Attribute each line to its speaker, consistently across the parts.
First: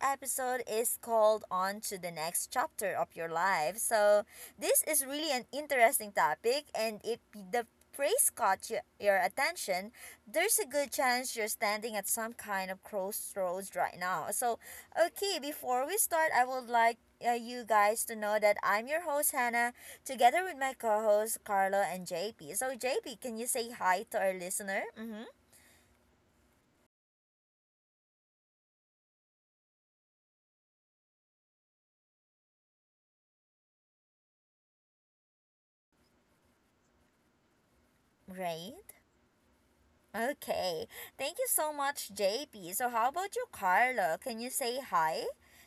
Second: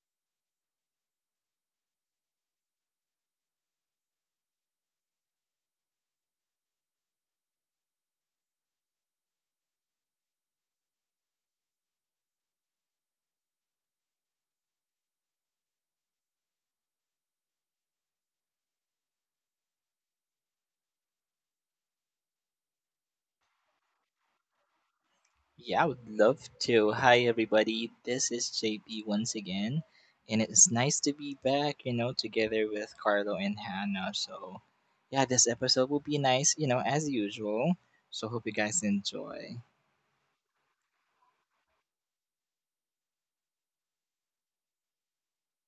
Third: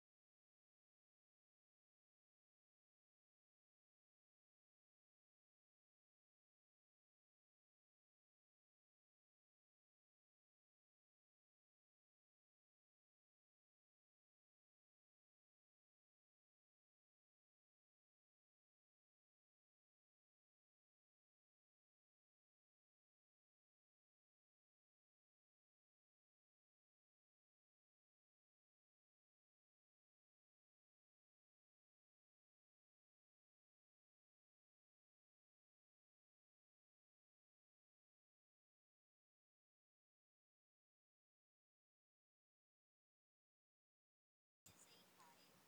Speaker 1: episode is called On to the Next Chapter of Your Life. So, this is really an interesting topic, and if the phrase caught your attention, there's a good chance you're standing at some kind of crossroads right now. So, okay, before we start, I would like you guys to know that I'm your host, Hannah, together with my co hosts, Carlo and JP. So, JP, can you say hi to our listener? Mm-hmm.
Speaker 2: Yeah, I would love to. Hi, everybody. This is JP once again, and it's nice to be back, together with Carlo and Hannah. So, yeah, this episode will be nice, as usual. So, hope you guys
Speaker 1: Great.
Speaker 2: enjoy.
Speaker 1: Okay. Thank you so much, JP. So, how about you, Carlo? Can you say hi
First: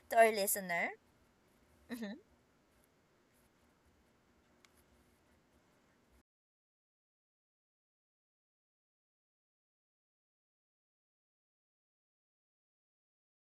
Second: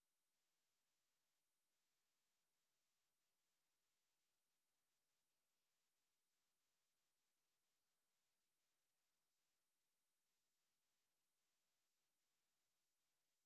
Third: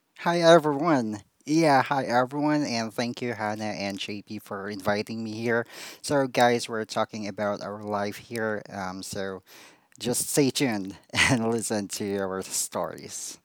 Speaker 1: to our
Speaker 3: Hi
Speaker 1: listener?
Speaker 3: everyone. Yeah, hi everyone, and thank you, Hannah and JP, for inviting me here. So, guys, we're talking about our life here. So just stay tuned and listen to our stories.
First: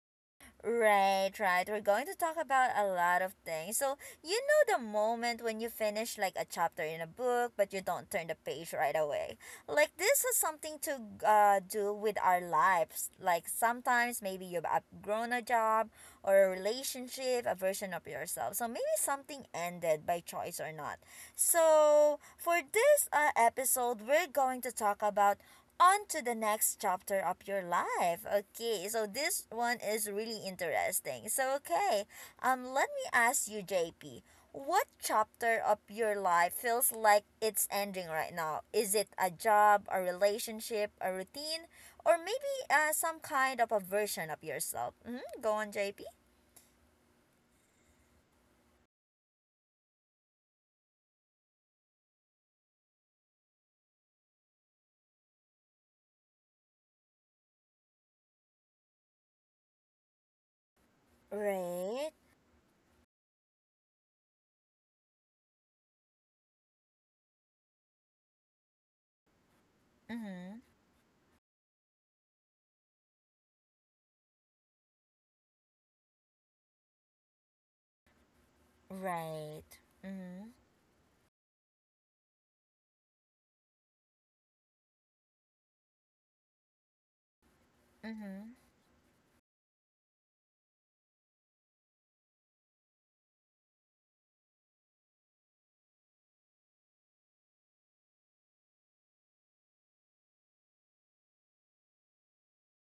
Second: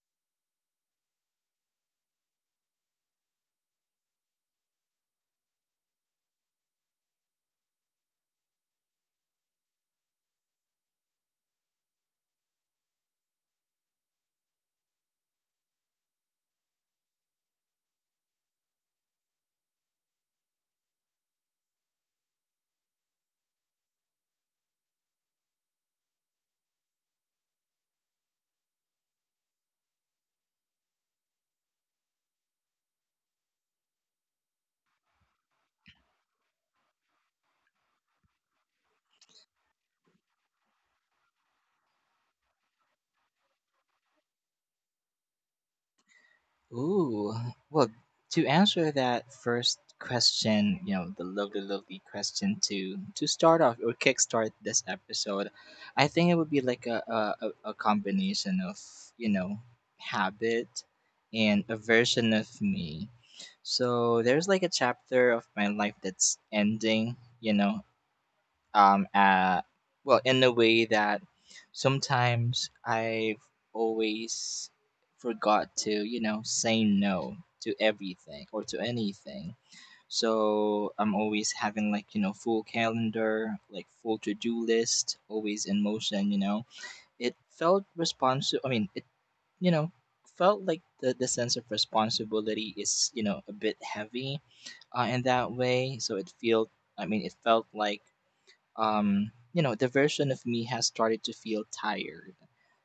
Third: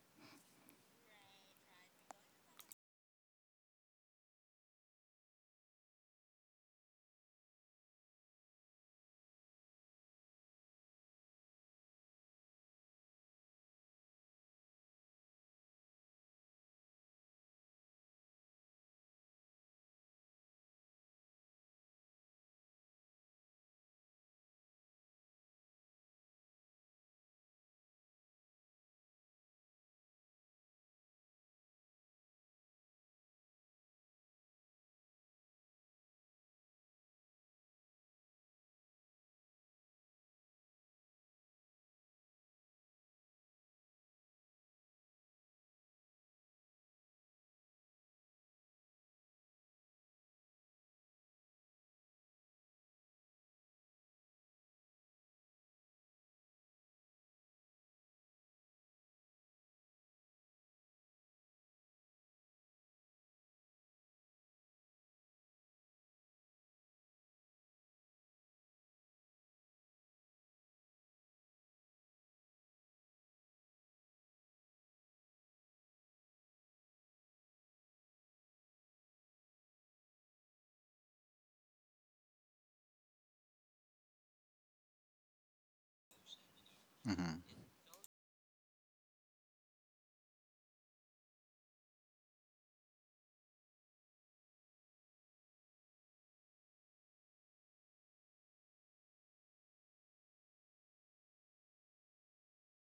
Speaker 1: Right, right. We're going to talk about a lot of things. So, you know the moment when you finish, like, a chapter in a book, but you don't turn the page right away. Like, this has something to do with our lives. Like, sometimes maybe you've outgrown a job or a relationship, a version of yourself. So, maybe something ended by choice or not. So, for this episode, we're going to talk about on to the next chapter of your life. Okay, so this one is really interesting. So, okay, let me ask you, JP, what chapter of your life feels like it's ending right now? Is it a job, a relationship, a routine, or maybe some kind of a version of yourself? Mm-hmm. Go on, JP.
Speaker 2: Ooh, well, to answer that first question, the lovely, lovely question to start off or kickstart this episode, I think it would be like a combination of you know habit and a
Speaker 1: Right.
Speaker 2: version of me. So there's like a chapter of my life that's ending, um uh well, in a
Speaker 1: Mm-hmm.
Speaker 2: way that sometimes I've always forgot to say no to everything or to anything.
Speaker 1: Right.
Speaker 2: So
Speaker 1: Mm-hmm.
Speaker 2: I'm always having like full calendar, like full to-do list, always in motion. It
Speaker 3: hmm
Speaker 2: felt
Speaker 1: Mm-hmm.
Speaker 2: responsible. I mean, it you know felt like the sense of responsibility is a bit heavy in that way, so it felt, I mean, it felt like, the version of me has started to feel tired.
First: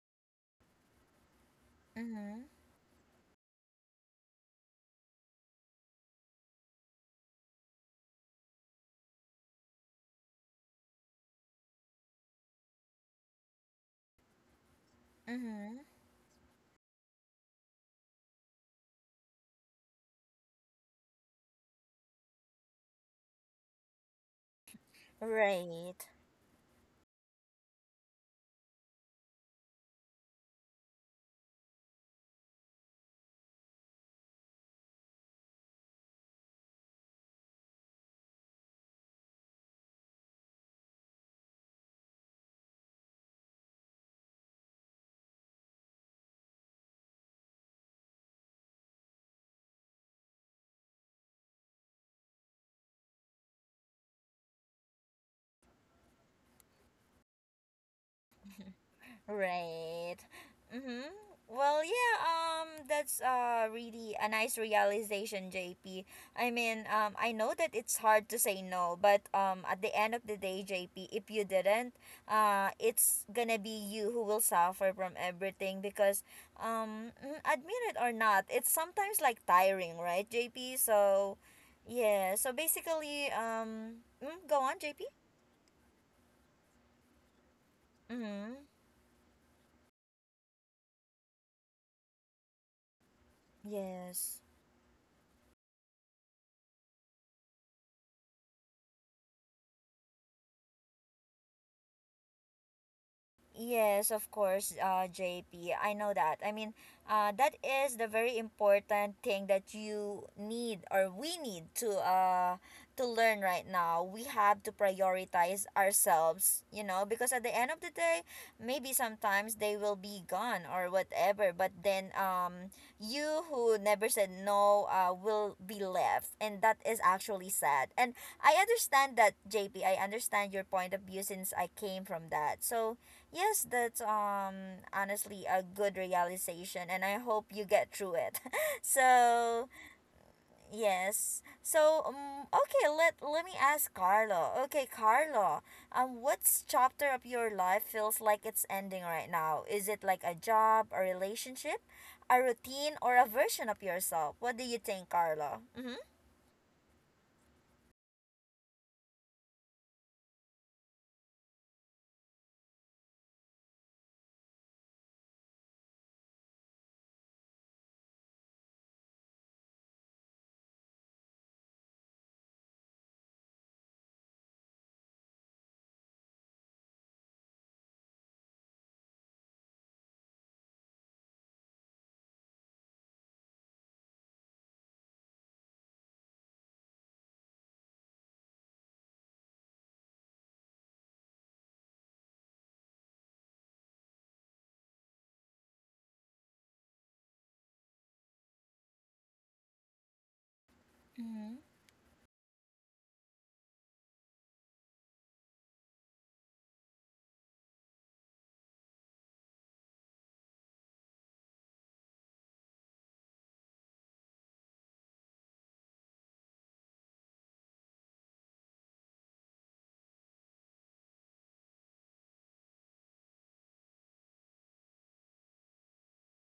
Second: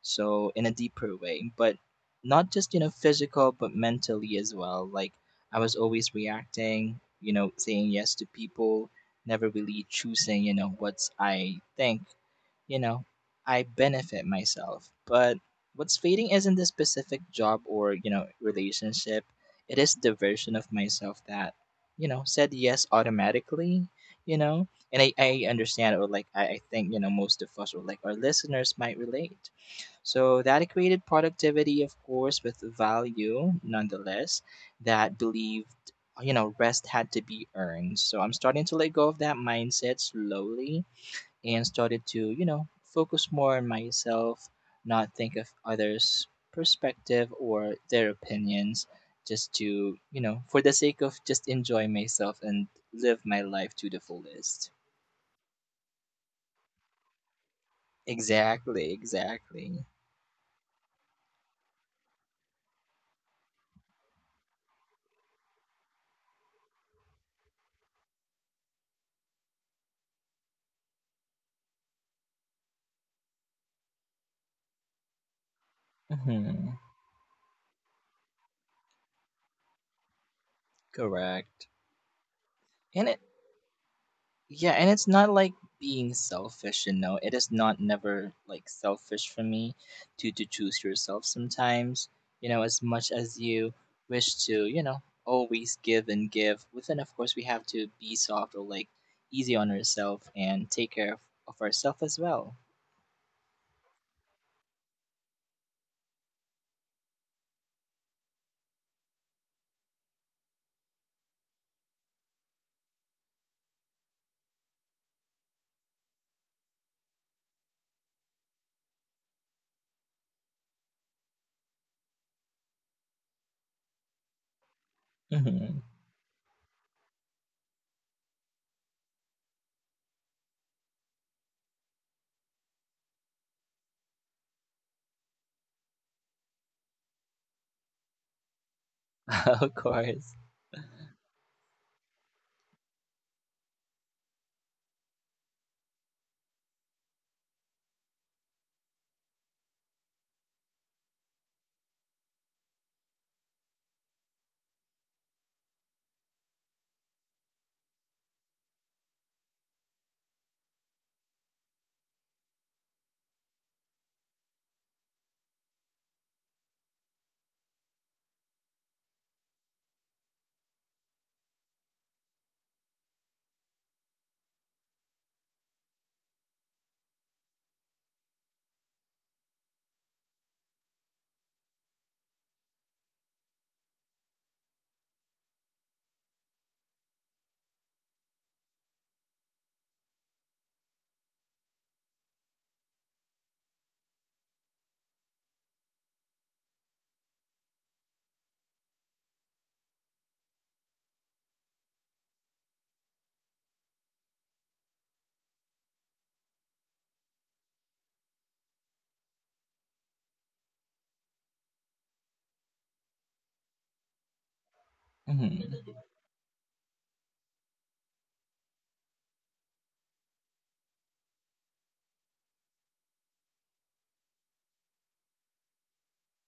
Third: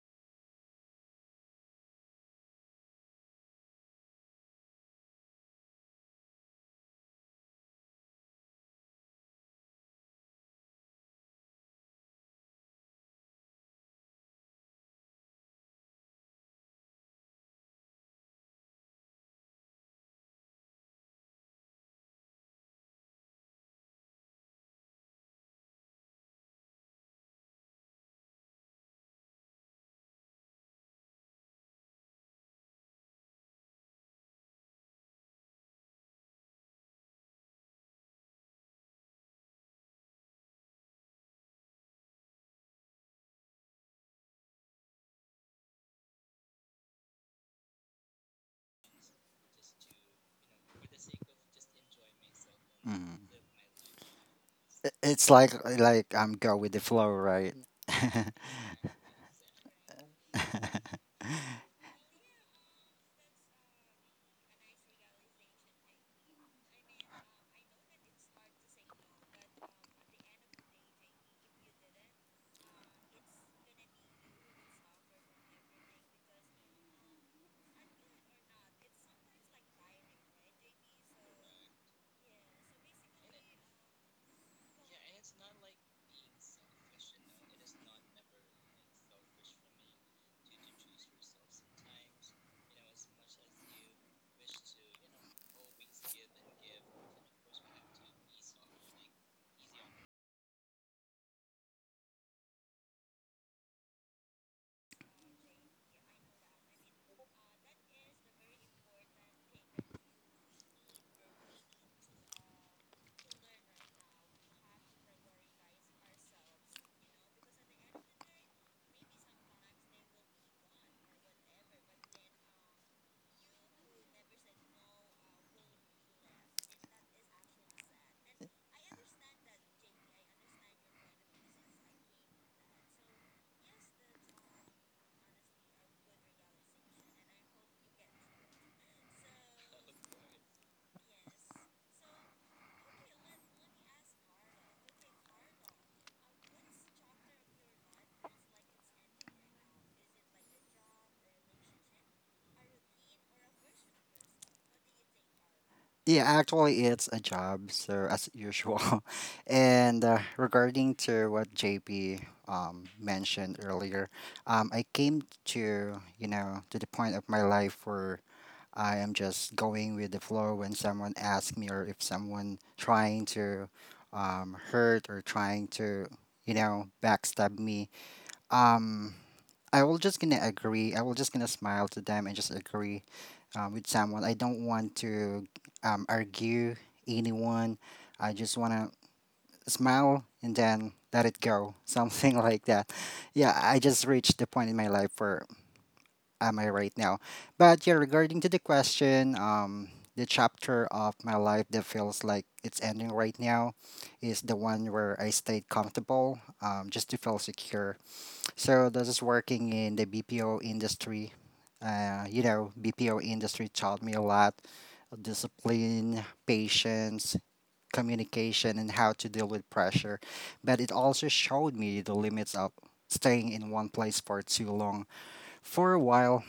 Speaker 2: So, in a deeper way, but
Speaker 1: Mm-hmm.
Speaker 2: not just, physical, but mentally as well. Like, I was always reacting, saying yes to people, never really choosing, what I think, you know, I benefit myself. But
Speaker 1: Mm-hmm.
Speaker 2: what's fading isn't the specific job or, relationship. It is the version of myself that, said yes automatically, you know, and I understand,
Speaker 1: Right.
Speaker 2: or like I think most of us, or like our listeners, might relate, so that equated productivity, of course, with value, nonetheless, that believed rest had to be earned. So I'm starting to let go of that mindset slowly, and started to focus more on myself, not think of others' perspective or their opinions, just to, for the sake of just enjoy myself and live
Speaker 3: hmm
Speaker 2: my life to the fullest.
Speaker 3: It's like I'm go with the flow, right?
Speaker 2: Exactly, exactly.
Speaker 1: Right. Mm-hmm. Well, yeah, that's really a nice realization, J P. I mean, I know that it's hard to say no, but at the end of the day, JP, if you didn't, it's gonna be you who will suffer from everything because
Speaker 2: Hmm.
Speaker 1: admit it or not, it's sometimes like tiring, right, JP? So,
Speaker 2: Correct.
Speaker 1: yeah. So
Speaker 2: And it,
Speaker 1: basically, go
Speaker 2: yeah,
Speaker 1: on,
Speaker 2: and it's
Speaker 1: JP.
Speaker 2: not like being selfish, It is not never
Speaker 1: Mhm.
Speaker 2: like selfish for me to choose yourself sometimes, as much as you wish
Speaker 1: Yes.
Speaker 2: to, always give and give. Within, of course, we have to be soft, or like easy on ourselves, and take care of ourselves as well.
Speaker 1: Yes, of course, J P. I know that. I mean, that is the very important thing that you need or we need to learn right now. We have to prioritize ourselves, you know, because at the end of the day, maybe sometimes they will be gone or whatever. But then, you who never said no, will
Speaker 2: Hmm.
Speaker 1: be left, and that is actually sad. And I understand that, J P. I understand your point of view since I came from that. So, yes, that's honestly a good realization, and I hope you get through it. So,
Speaker 2: Of course.
Speaker 1: yes. So, okay, let me ask Carlo. Okay, Carlo, what's chapter of your life feels like it's ending right now? Is it like a job, a relationship, a routine, or a version of yourself? What do you think, Carlo? Mhm.
Speaker 3: Yeah, actually, it's a job, so as usual. And regarding to what JP mentioned earlier, I came to to the point of my life where I am just going with the flow when someone asks me or if someone trying to hurt or trying to backstab me. Um, I will just gonna agree. I will just gonna smile to them and just agree with someone. I don't want to argue anyone. I just wanna smile and then let it go, something like that. Yeah, I just reached the point in my life where am I right now? But yeah, regarding to the question, the chapter of my
Speaker 1: Mm-hmm.
Speaker 3: life that feels like it's ending right now is the one where I stayed comfortable, just to feel secure, so this is working in the BPO industry. You know, BPO industry taught me a lot of
Speaker 2: Hmm.
Speaker 3: discipline, patience, communication, and how to deal with pressure. But it also showed me the limits of staying in one place for too long. For a while,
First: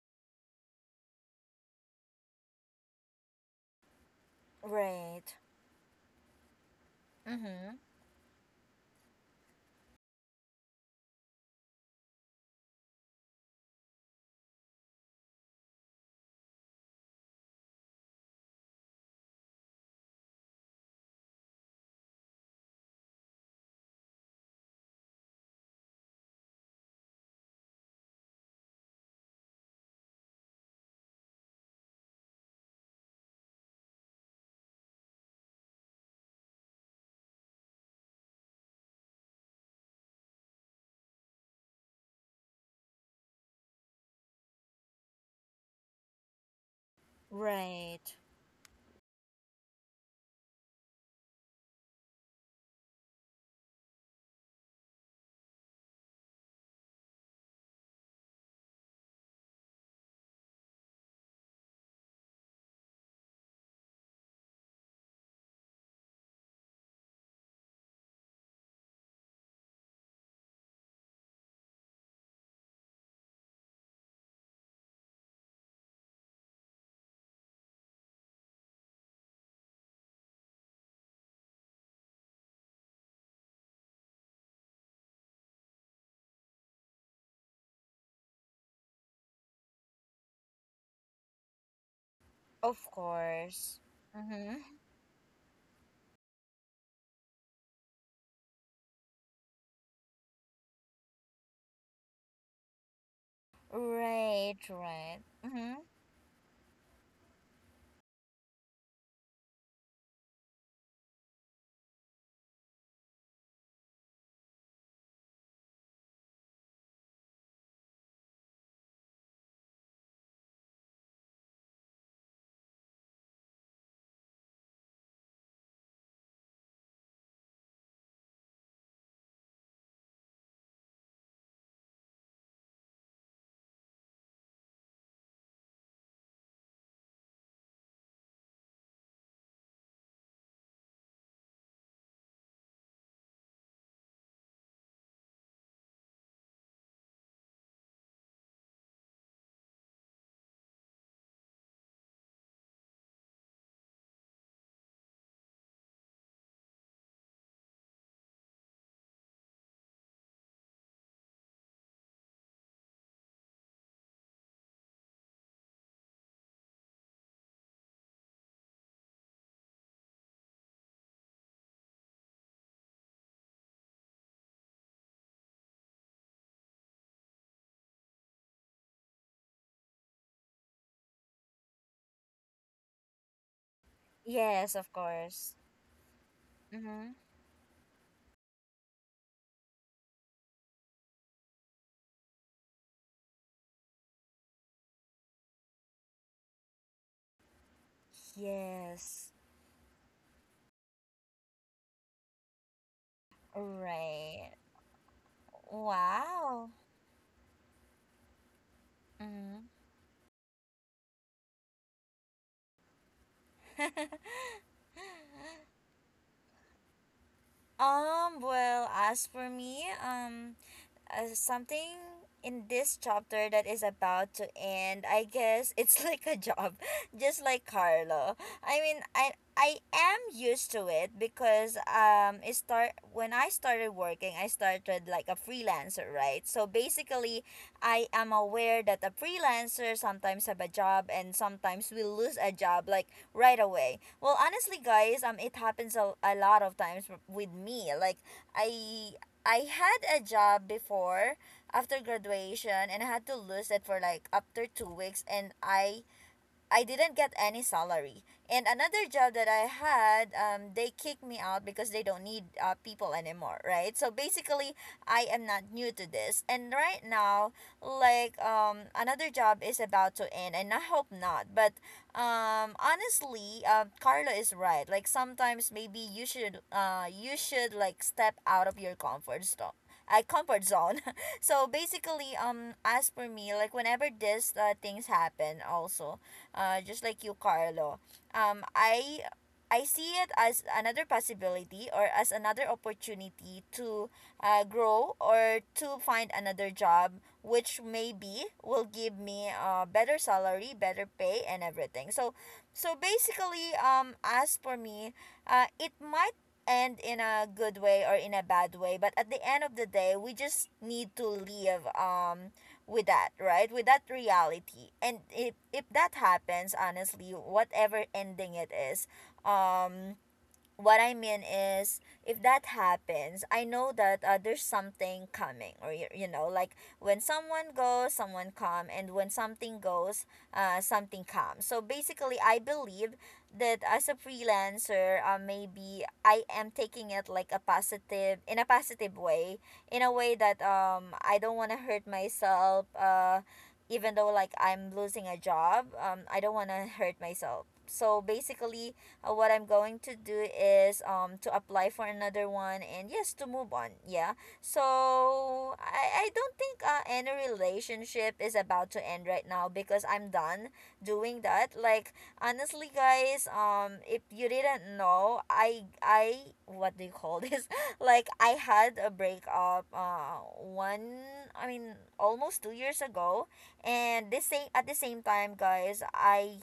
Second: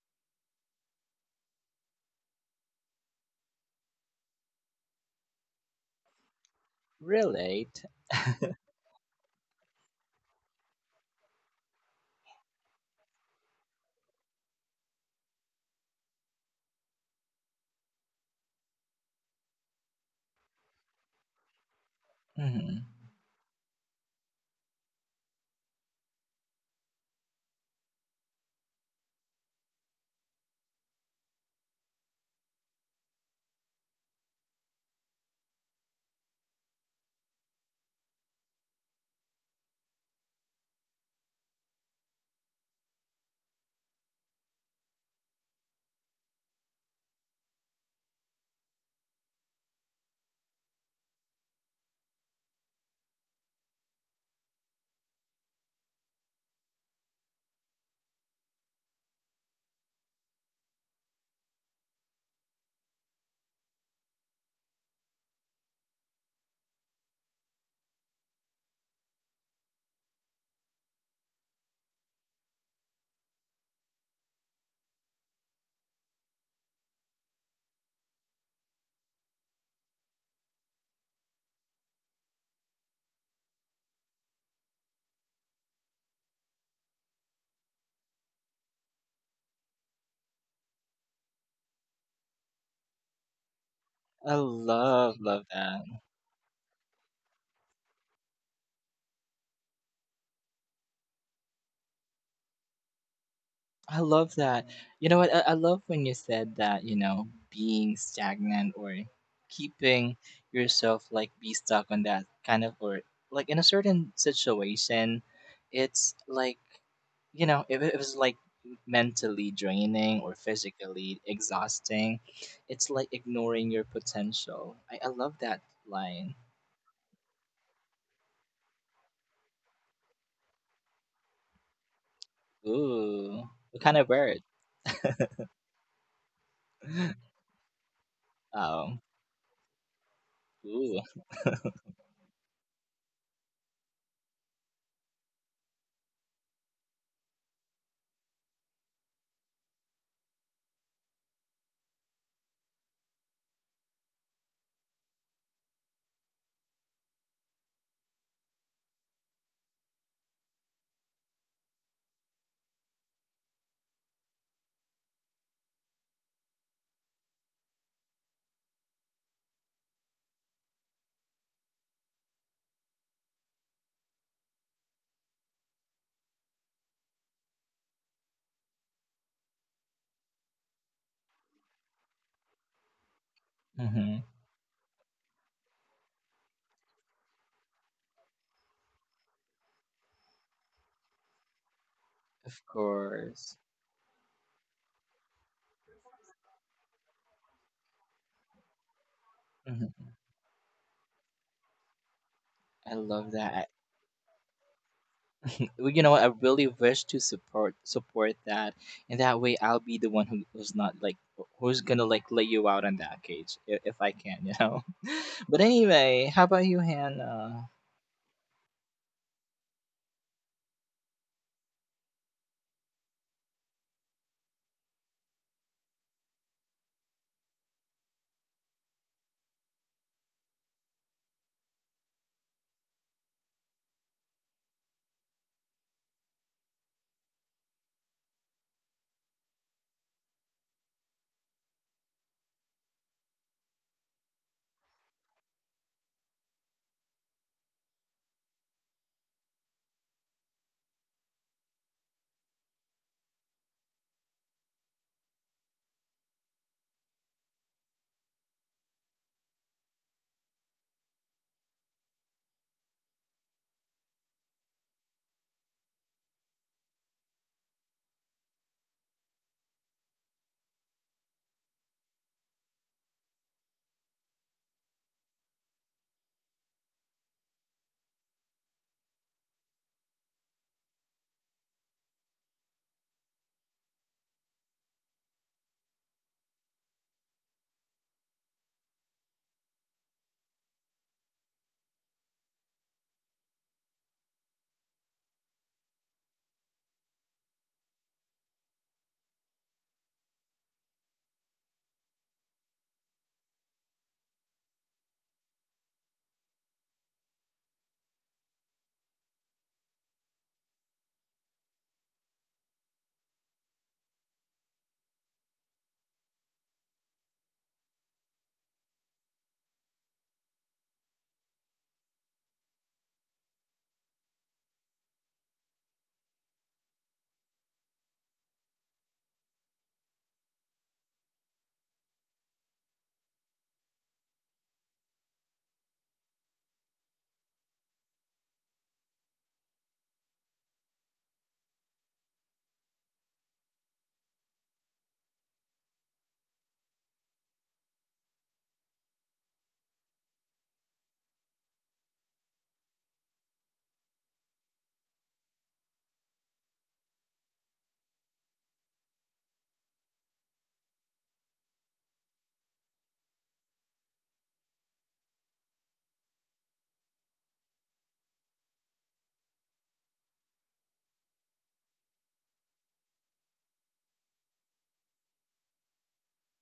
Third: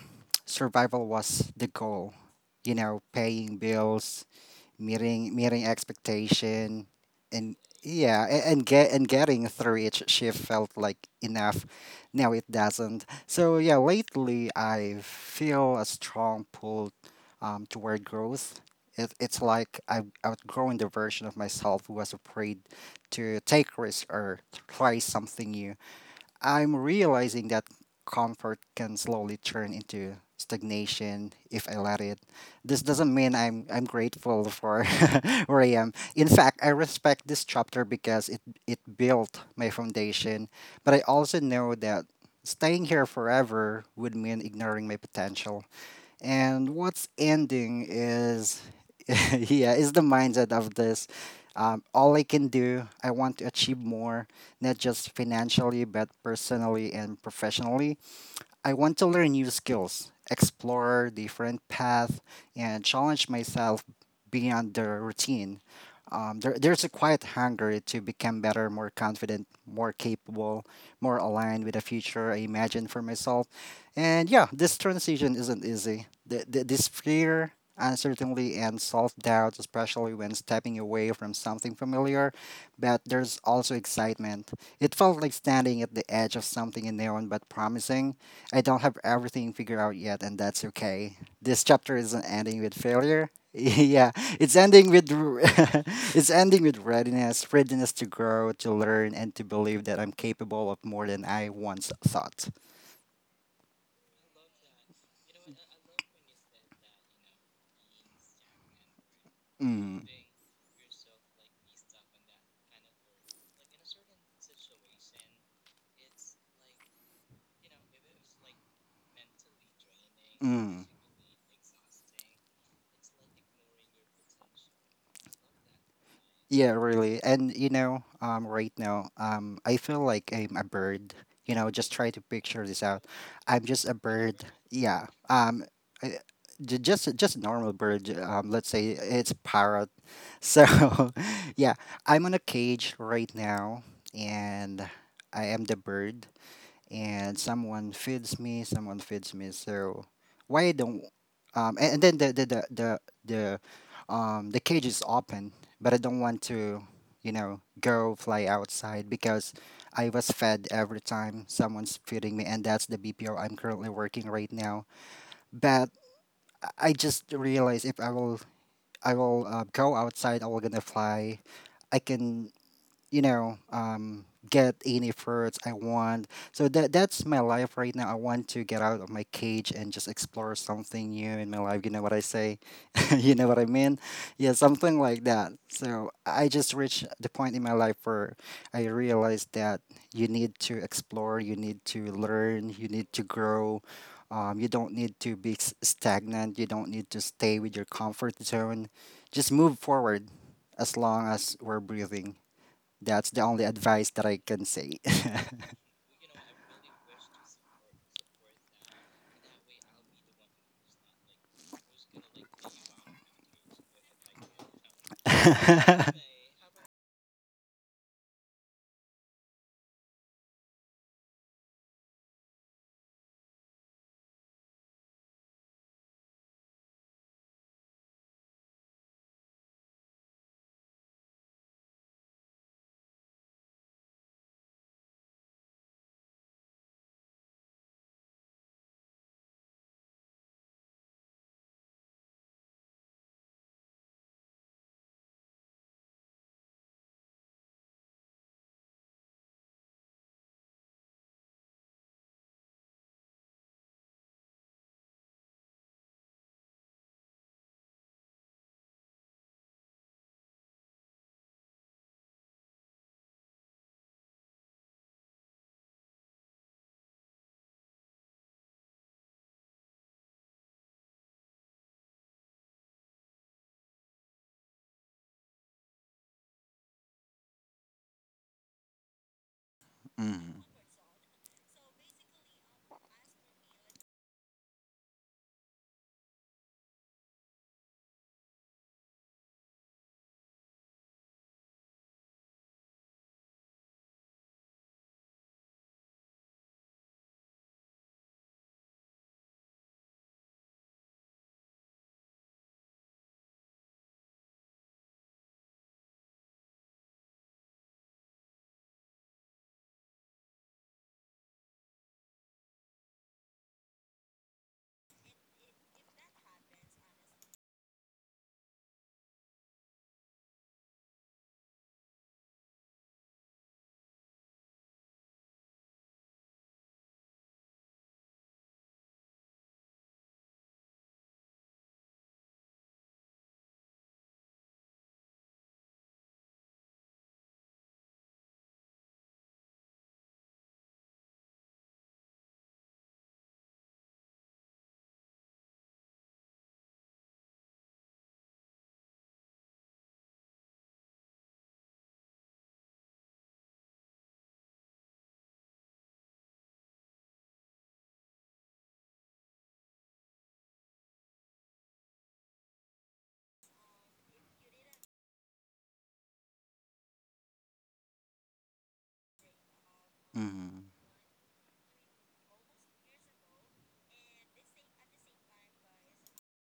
Speaker 3: survival was the goal. You know, paying bills,
Speaker 1: Right.
Speaker 3: meeting expectation, and
Speaker 1: Mhm.
Speaker 2: Relate.
Speaker 3: yeah, and getting through each shift felt like enough. Now it doesn't. So yeah, lately I feel a strong pull toward growth. It's like I've outgrown the version of myself who was afraid
Speaker 2: Hmm.
Speaker 3: to take risks or try something new. I'm realizing that comfort can slowly turn into stagnation if I let it. This doesn't mean I'm grateful for where I am. In fact, I respect this chapter because it built my foundation, but I also know that staying here forever would mean ignoring my potential. And what's ending
Speaker 1: Right.
Speaker 3: is yeah, is the mindset of this. All I can do, I want to achieve more, not just financially, but personally and professionally. I want to learn new skills, explore different paths, and challenge myself beyond the routine. There's a quiet hunger to become better, more confident, more capable, more aligned with the future I imagine for myself. And yeah, this transition isn't easy. This fear, uncertainty, and self doubt, especially when stepping away from something familiar, but there's also excitement. It felt like standing at the edge of something unknown but promising. I don't have everything figured out yet, and that's okay. This chapter isn't ending with
Speaker 1: Of
Speaker 3: failure.
Speaker 1: course.
Speaker 3: Yeah,
Speaker 2: I
Speaker 3: it's
Speaker 1: Mhm.
Speaker 3: ending with
Speaker 2: love,
Speaker 3: r-
Speaker 2: love that.
Speaker 3: it's ending with readiness, readiness to grow, to learn, and to believe that I'm capable of more than I once thought.
Speaker 2: I love
Speaker 1: Right,
Speaker 2: that. You
Speaker 1: right.
Speaker 2: know what? I
Speaker 1: Mm-hmm.
Speaker 2: love when you said that, being stagnant or
Speaker 3: Mm,
Speaker 2: keeping yourself like be stuck on that kind of, or like in a certain situation. It's like, if it was like mentally draining or
Speaker 3: mm.
Speaker 2: physically exhausting, it's like ignoring your potential. I love that line.
Speaker 3: Yeah, really. And you know, right now, I feel like I'm a bird. You know, just try to picture this out.
Speaker 2: Ooh,
Speaker 3: I'm
Speaker 2: what
Speaker 3: just
Speaker 2: kind
Speaker 3: a
Speaker 2: of
Speaker 3: bird.
Speaker 2: word?
Speaker 3: Yeah. I, j- just just a normal bird. Let's
Speaker 2: Oh,
Speaker 3: say it's parrot. So,
Speaker 2: ooh.
Speaker 3: yeah, I'm on a cage right now, and I am the bird and someone feeds me. So why don't and then the the cage is open, but I don't want to, you know, go fly outside because I was fed every time someone's feeding me, and that's the BPO I'm currently working right now. But I just realized if I will go outside, I will gonna fly. I can, you know, get any fruits I want. So that's my life right now. I want to get out of my cage and just explore something new in my life. You know what I say? You know what I mean?
Speaker 2: Hmm.
Speaker 3: Yeah,
Speaker 1: Yes, of
Speaker 3: something like
Speaker 1: course.
Speaker 3: that. So I just reached
Speaker 1: Mm-hmm.
Speaker 3: the point in my life where I realized that you need to explore, you need to
Speaker 2: Of
Speaker 3: learn, you need to
Speaker 2: course.
Speaker 3: grow. You don't need to be stagnant, you don't need to stay with your comfort zone.
Speaker 1: Yes.
Speaker 3: Just move
Speaker 2: Mm-hmm.
Speaker 3: forward as long as we're breathing.
Speaker 2: I love
Speaker 3: That's the only
Speaker 2: that.
Speaker 3: advice that I
Speaker 1: Right.
Speaker 3: can say.
Speaker 2: Well, you know what, I really
Speaker 1: Wow.
Speaker 2: wish to support that, and that way I'll
Speaker 1: Mm-hmm.
Speaker 2: be the one who's not like, who's gonna like lay you out on that cage if I can, But anyway, how about you, Hannah?
Speaker 1: Well, as for me, something in this chapter that is about to end, I guess, it's like a job, just like Carlo. I mean, I am used to it because it start when I started working. I started like a freelancer, right? So basically, I am aware that a freelancer sometimes have a job and sometimes we lose a job, like, right away. Well, honestly, guys, it happens a lot of times with me, like, i I had a job before after graduation, and I had to lose it for, like, after 2 weeks, and I didn't get any salary. And another job that I had, they kicked me out because they don't need people anymore, right? So basically, I am not new to this. And right now, like, another job is about to end, and I hope not. But honestly, Carlo is right. Like, sometimes maybe you should like step out of your comfort zone. I
Speaker 3: Mm-hmm.
Speaker 1: comfort zone. So basically, as for me, like, whenever this things happen, also, just like you, Carlo. Um, I I see it as another possibility or as another opportunity to grow or to find another job, which maybe will give me a better salary, better pay, and everything. So, so basically, as for me, it might end in a good way or in a bad way, but at the end of the day, we just need to live. With that, right? With that reality. And if that happens, honestly, whatever ending it is, um what I mean is, if that happens, I know that there's something coming, or you know, like when someone goes, someone come, and when something goes, something comes. So basically, I believe that as a freelancer, maybe I am taking it like a positive, in a positive way, in a way that I don't want to hurt myself. Even though like I'm losing a job, I don't want to hurt myself. So basically, what I'm going to do is to apply for another one and yes to move on. Yeah. So I don't think any relationship is about to end right now because I'm done doing that. Like, honestly, guys, if you didn't know, I what do you call this? Like, I had a breakup,
Speaker 3: Mm-hmm.
Speaker 1: one, I mean, almost 2 years ago, and this same at the same time, guys, I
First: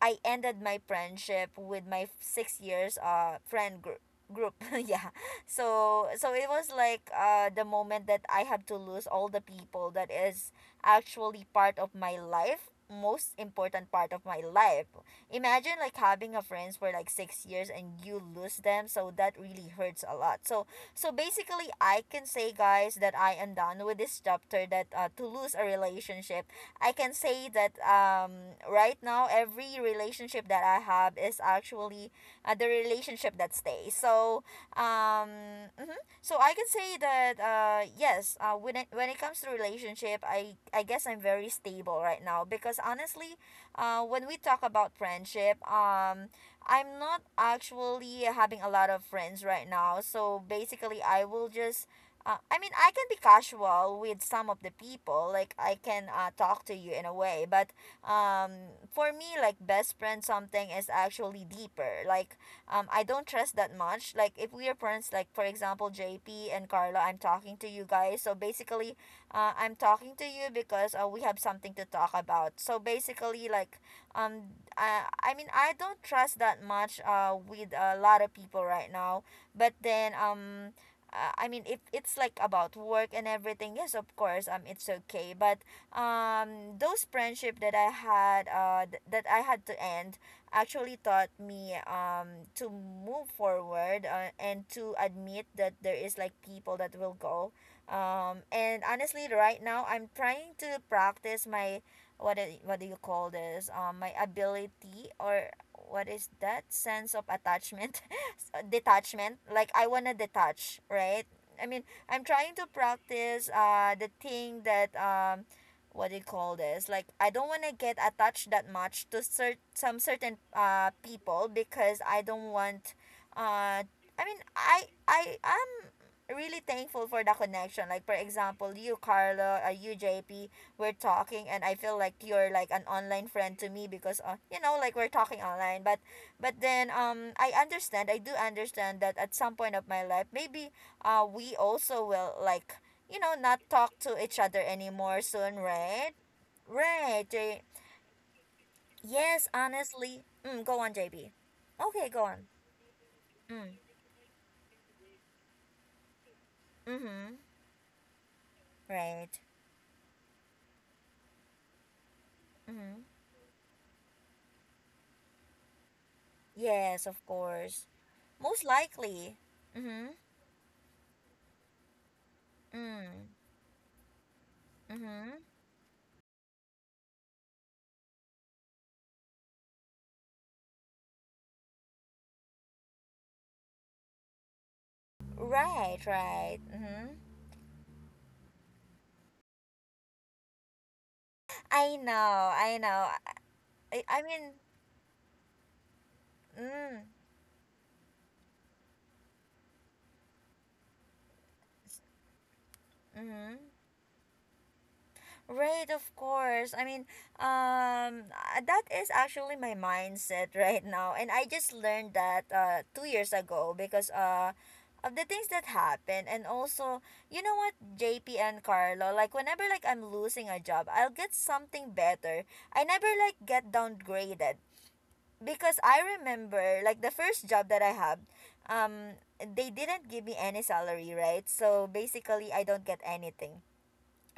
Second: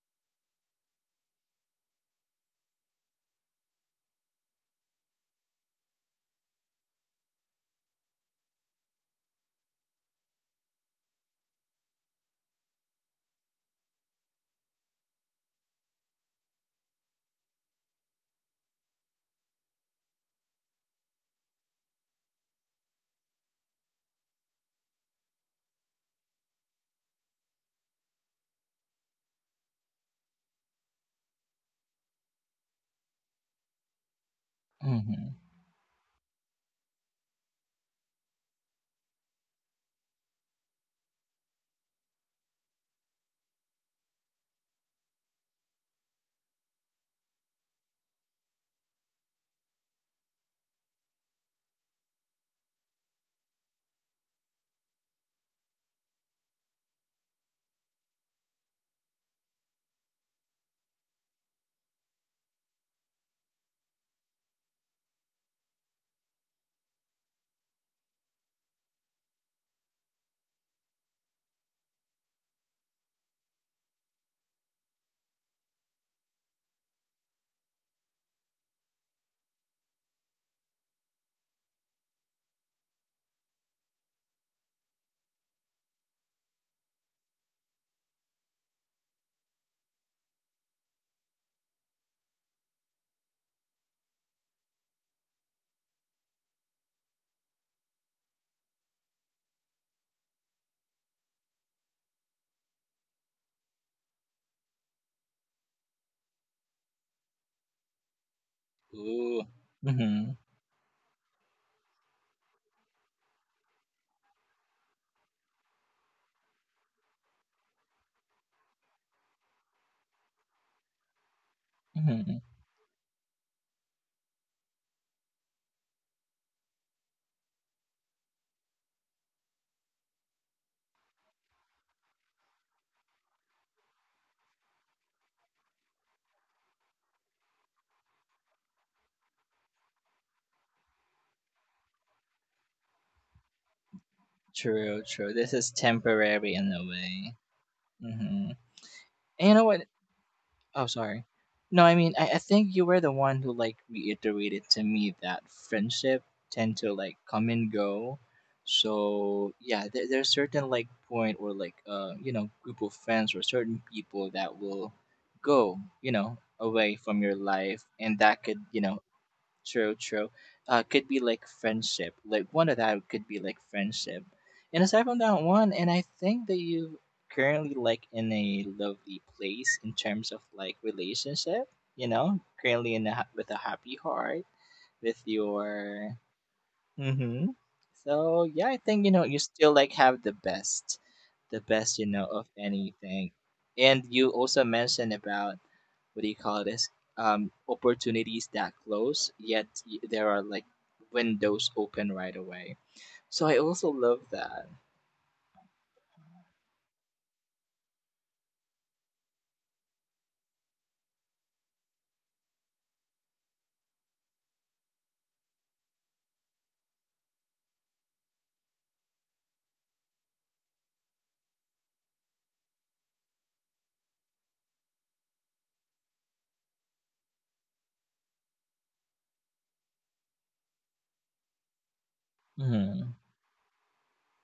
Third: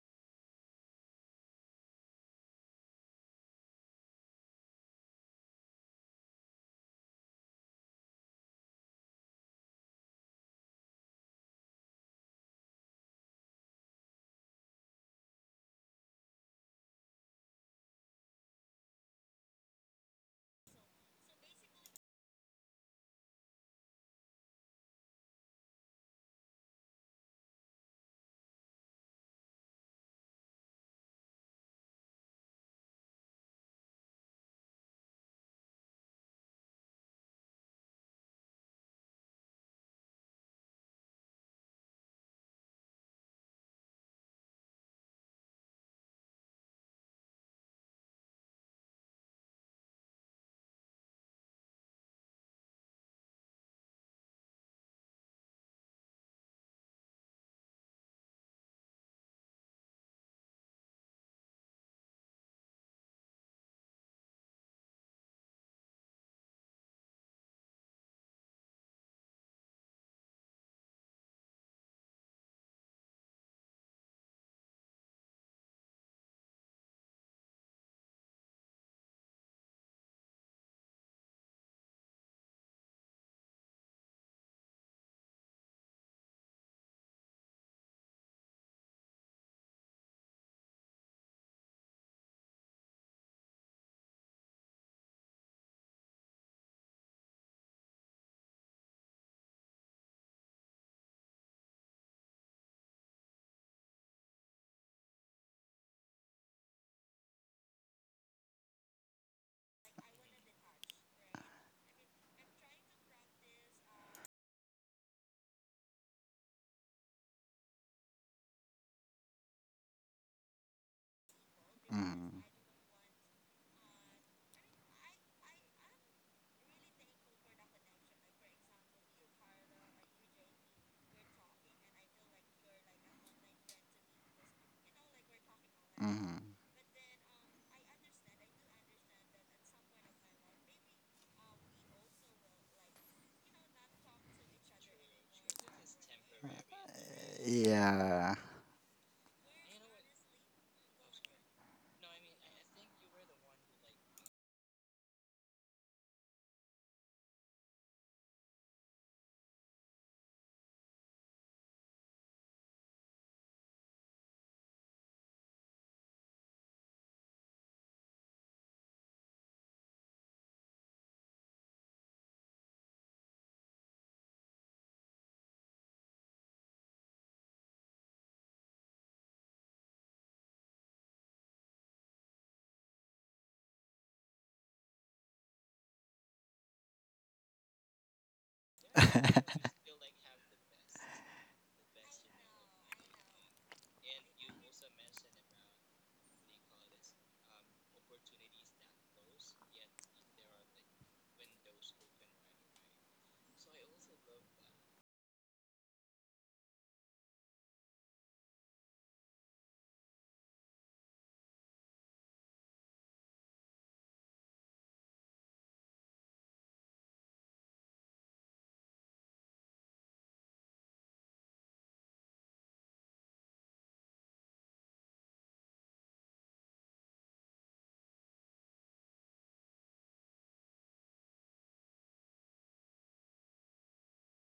Speaker 1: I ended my friendship with my 6 years friend group. Yeah. So, it was like the moment that I have to lose all the people that is actually part of my life, most important part of my life. Imagine like having a friends for like 6 years and you lose them. So that really hurts a lot. So, basically, I can say, guys, that I am done with this chapter that, to lose a relationship. I can say that right now every relationship that I have is actually the relationship that stays. So,
Speaker 2: Mm-hmm.
Speaker 1: mhm. So I can say that yes, when it comes to relationship, I guess I'm very stable right now because honestly, when we talk about friendship, I'm not actually having a lot of friends right now. So basically, I will just, I mean, I can be casual with some of the people. Like, I can talk to you in a way. But um, for me, like, best friend something is actually deeper. Like, I don't trust that much. Like, if we are friends, like, for example, JP and Carla, I'm talking to you guys. So basically, I'm talking to you because we have something to talk about. So basically, like, um, I mean, I don't trust that much with a lot of people right now. But then, I mean, if it's like about work and everything, yes, of course, it's okay. But those friendship that I had, that I had to end, actually taught me to move forward, and to admit that there is like people that will go. And honestly, right now I'm trying to practice my— what do you call this? My ability, or what is that sense of attachment detachment,
Speaker 2: Ooh.
Speaker 1: like, I want to
Speaker 2: Mm-hmm.
Speaker 1: detach, right? I mean, I'm trying to practice the thing that, what do you call this, like, I don't want to get attached that much to some certain people because I
Speaker 2: Mm-hmm.
Speaker 1: don't want, uh I mean, I really thankful for the connection. Like, for example, you Carlo, you JP, we're talking, and I feel like you're like an online friend to me because, you know, like we're talking online. But
Speaker 3: Mm-hmm.
Speaker 1: but then, I understand. I do understand that at some point of my life, maybe we also will, like, you know, not talk to each other
Speaker 2: True.
Speaker 1: anymore
Speaker 2: True. This
Speaker 1: soon,
Speaker 2: is
Speaker 1: right?
Speaker 2: temporary in a
Speaker 1: Right.
Speaker 2: way.
Speaker 3: Yeah.
Speaker 2: Mm-hmm. And you
Speaker 1: Yes,
Speaker 2: know what?
Speaker 1: honestly. Mm, go
Speaker 2: Oh,
Speaker 1: on,
Speaker 2: sorry.
Speaker 1: JP.
Speaker 2: No, I
Speaker 1: Okay,
Speaker 2: mean,
Speaker 1: go
Speaker 2: I
Speaker 1: on.
Speaker 2: think you were the one who like
Speaker 1: Mm.
Speaker 2: reiterated to me that friendship tend to like
Speaker 1: Mm-hmm.
Speaker 2: come and go.
Speaker 1: Right.
Speaker 2: So yeah, there's certain like point, or like group of
Speaker 1: Mm-hmm.
Speaker 2: friends or certain people that will go, away
Speaker 1: Yes,
Speaker 2: from
Speaker 1: of
Speaker 2: your life,
Speaker 1: course.
Speaker 2: and that could,
Speaker 1: Most likely.
Speaker 2: True,
Speaker 1: Mm-hmm.
Speaker 2: true. Could be like friendship. Like, one of that could
Speaker 1: Mm.
Speaker 2: be like friendship. And aside from
Speaker 1: Mm-hmm.
Speaker 2: that one, and I think that you currently like in a lovely place in terms of like relationship. Currently in with a happy heart with
Speaker 1: Right,
Speaker 2: your.
Speaker 1: right. Mm-hmm.
Speaker 2: Mm-hmm. So yeah, I think you still like have the best
Speaker 1: I know,
Speaker 2: of
Speaker 1: I know.
Speaker 2: anything, and
Speaker 1: I
Speaker 2: you
Speaker 1: mean,
Speaker 2: also mentioned about, what do you call this?
Speaker 1: mm,
Speaker 2: Opportunities that close, yet there are like windows open right away. So I
Speaker 1: mm-hmm.
Speaker 2: also love that.
Speaker 1: Right, of course. I mean, that is actually my mindset right now, and I just learned that 2 years ago because of the things that happened, and also, you know what, JP and Carlo, like, whenever like I'm losing a job, I'll get something better. I never like get downgraded. Because I remember, like, the first job that I had, um, they didn't give me any salary, right? So basically, I don't get
Speaker 2: Mm-hmm.
Speaker 1: anything.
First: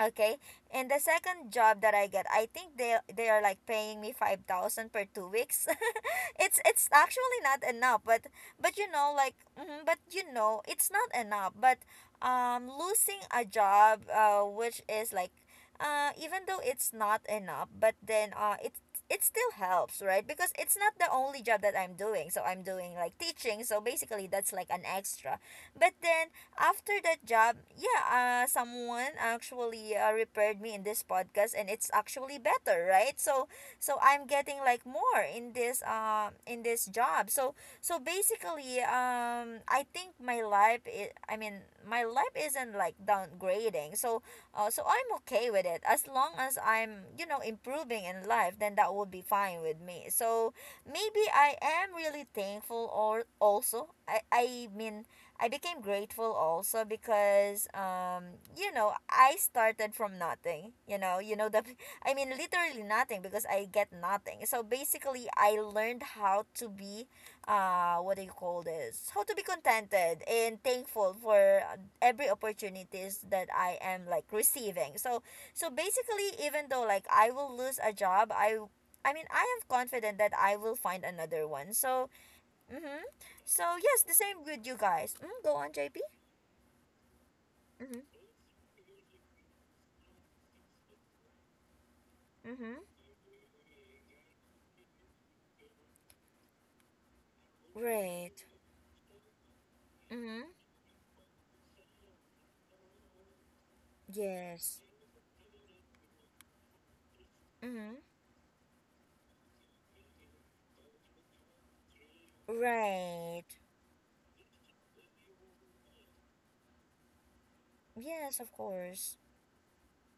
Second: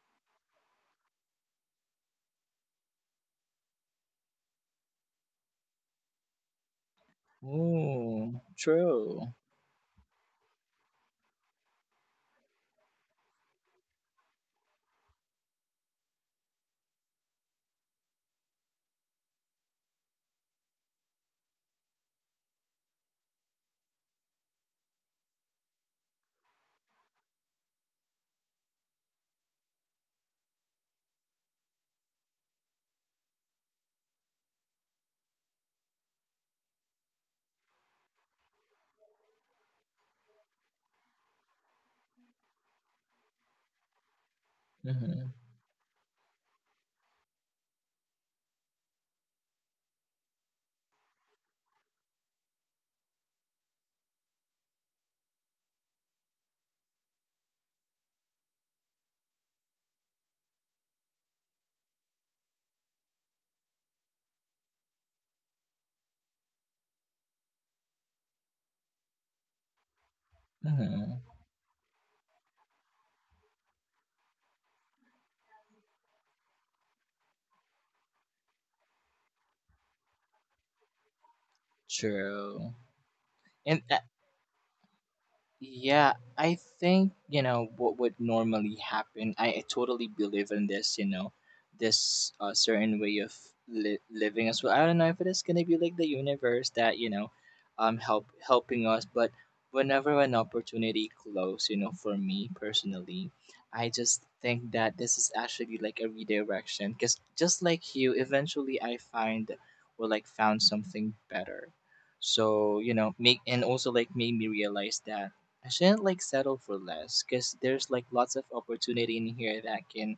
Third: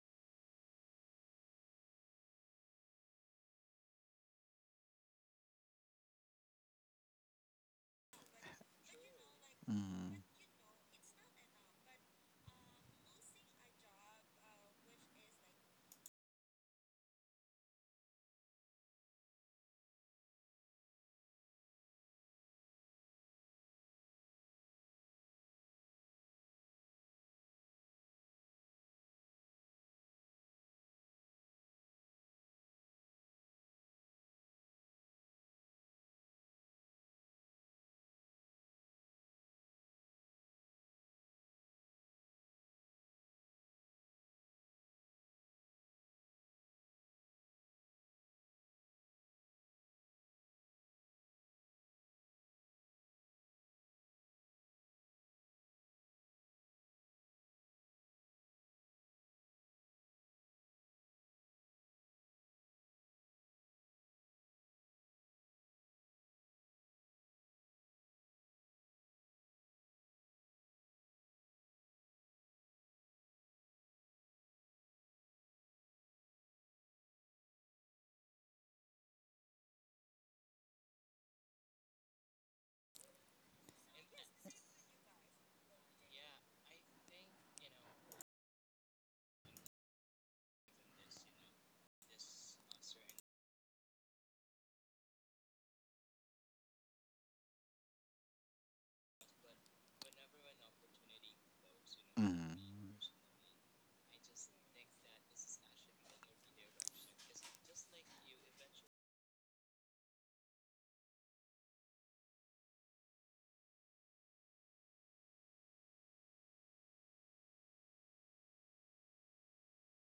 Speaker 1: Okay. And the second job that I get, I think they are like paying me 5,000 per 2 weeks. It's actually not enough, but
Speaker 2: Ooh,
Speaker 1: but you know like
Speaker 2: true.
Speaker 1: mhm, but you know it's not enough, but losing a job which is like even though it's not enough, but then it still helps, right? Because it's not the only job that I'm doing. So I'm doing like teaching, so basically that's like an extra. But then after that job, yeah, someone actually repaired me in this podcast, and it's actually better, right? So, so I'm getting like more in this job. So, so basically, I think my life, my life isn't like downgrading. So, so I'm
Speaker 2: Mm-hmm.
Speaker 1: okay with it as long as I'm you know improving in life. Then that would be fine with me. So, maybe I am really thankful or also I mean I became grateful also because you know I started from nothing you know you know the I mean literally nothing because I get nothing, so basically I learned how to be what do you call this, how to be contented and thankful
Speaker 2: Mm-hmm.
Speaker 1: for every opportunities that I am like receiving. So so basically, even though like I will lose a job, I mean I am confident that I will find another one. So
Speaker 2: True.
Speaker 1: mm-hmm. So
Speaker 2: And I
Speaker 1: yes, the same with you guys. Mm, go on, JP.
Speaker 2: Yeah, I think, what would
Speaker 1: Mm-hmm.
Speaker 2: normally happen, I totally believe in this, this
Speaker 1: Mm-hmm.
Speaker 2: certain way of living as well. I don't know if it is going to be like the universe that, help
Speaker 1: Great.
Speaker 2: helping us, but whenever an
Speaker 1: Mm-hmm.
Speaker 2: opportunity close, for me
Speaker 3: Mm-hmm.
Speaker 2: personally, I just think
Speaker 1: Yes.
Speaker 2: that this is actually like a redirection, because just like
Speaker 1: Mm-hmm.
Speaker 2: you, eventually I find or like found something better. So, make
Speaker 1: Right.
Speaker 2: and also like made me realize that I shouldn't like settle for less, because there's like lots
Speaker 1: Yes,
Speaker 2: of
Speaker 1: of course.
Speaker 2: opportunity in here that can,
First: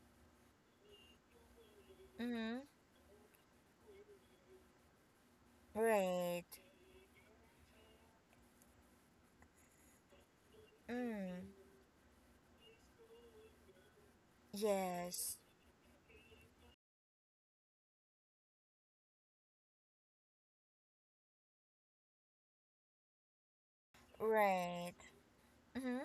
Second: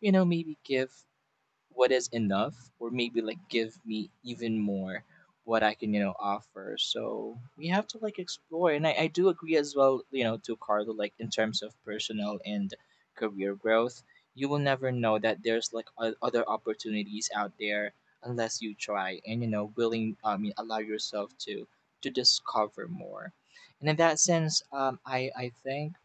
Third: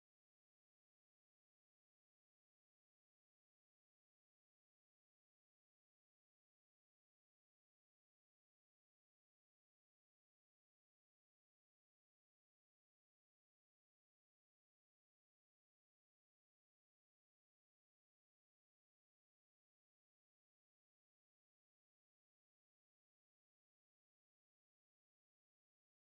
Speaker 2: maybe give what is enough,
Speaker 1: Mm-hmm.
Speaker 2: or maybe like give me even more what I can,
Speaker 1: Right.
Speaker 2: offer. So we have to like explore. And I do agree as well, to Carlo, like, in
Speaker 1: Mm.
Speaker 2: terms of personal and career growth, you will never know
Speaker 1: Yes.
Speaker 2: that there's like other opportunities out there unless you try and, willing, I mean, allow yourself to discover more. And in that sense,
Speaker 1: Right.
Speaker 2: I think
Speaker 1: Mm-hmm.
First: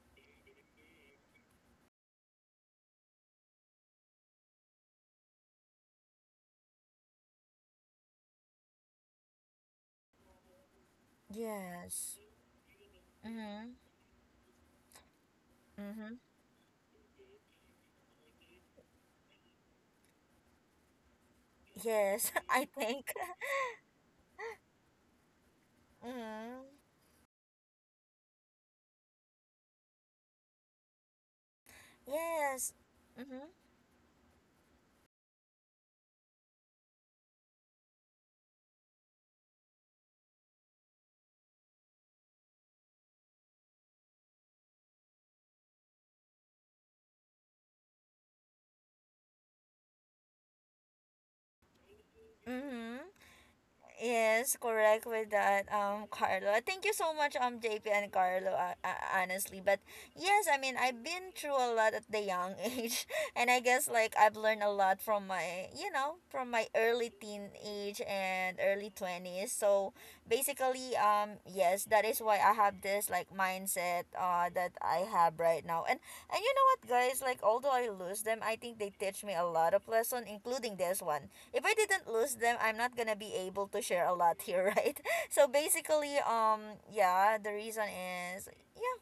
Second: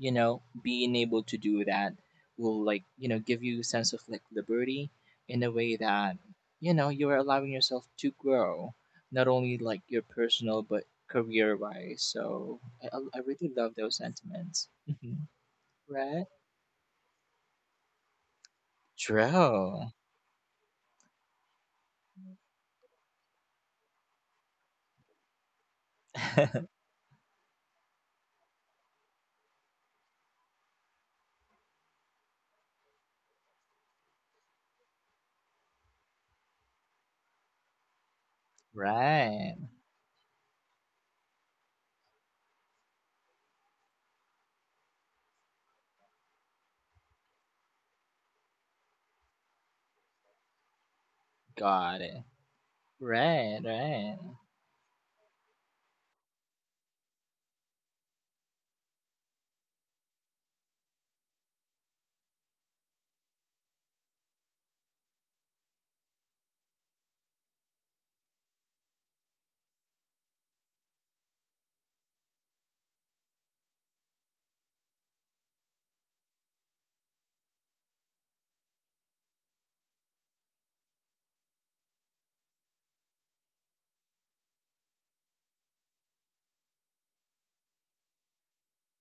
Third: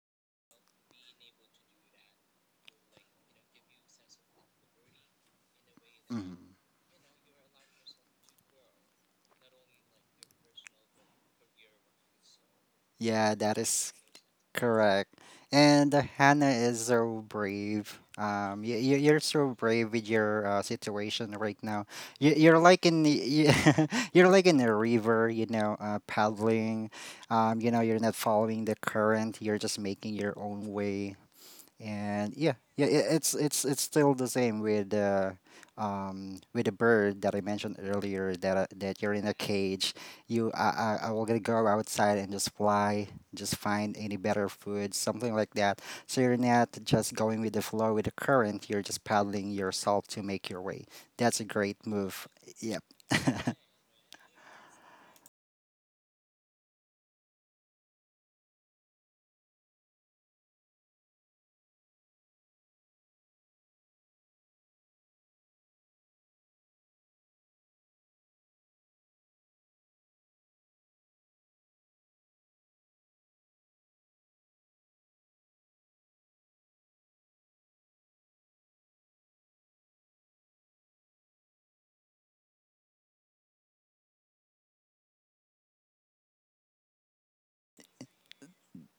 Speaker 2: being able to do that will like give you a sense of like liberty, in a way that
Speaker 3: Mm-hmm.
Speaker 2: you're allowing yourself to grow, not only like your personal but career wise.
Speaker 1: Yes.
Speaker 2: So I
Speaker 3: Yeah,
Speaker 2: really
Speaker 3: that
Speaker 1: Mm-hmm.
Speaker 2: love
Speaker 3: is
Speaker 2: those sentiments.
Speaker 3: correct.
Speaker 2: Mhm.
Speaker 3: And
Speaker 1: Mm-hmm.
Speaker 2: Right.
Speaker 3: Hannah is so brave. You you're so
Speaker 2: True.
Speaker 3: brave with your situation right now.
Speaker 1: Yes,
Speaker 3: You're
Speaker 1: I
Speaker 3: like in the,
Speaker 1: think.
Speaker 3: you're like in a river, you know,
Speaker 1: Mm-hmm.
Speaker 3: paddling. You know, you're not following the current. You're just making your own way. And yeah,
Speaker 1: Yes.
Speaker 3: it's
Speaker 1: Mm-hmm.
Speaker 3: it's still the same with the bird that I mentioned earlier, that that you're in a
Speaker 2: Right.
Speaker 3: cage. You I, I i will gonna go outside and just fly, just find any better food, something like that. So you're not just going with the flow with the current, you're just paddling yourself to make your way. That's a great
Speaker 2: Got it.
Speaker 3: move. Yeah.
Speaker 1: Mm-hmm.
Speaker 2: Right, right.
Speaker 1: Yes, correct with that, Carlo. Thank you so much, JP and Carlo, honestly. But yes, I mean, I've been through a lot at the young age, and I guess like I've learned a lot from my, you know, from my early teen age and early 20s. So basically, yes, that is why I have this like mindset, that I have right now. And you know what, guys, like although I lose them, I think they teach me a lot of lesson, including this one. If I didn't lose them, I'm not gonna be able to share a lot here, right? So basically, yeah, the reason is, yeah,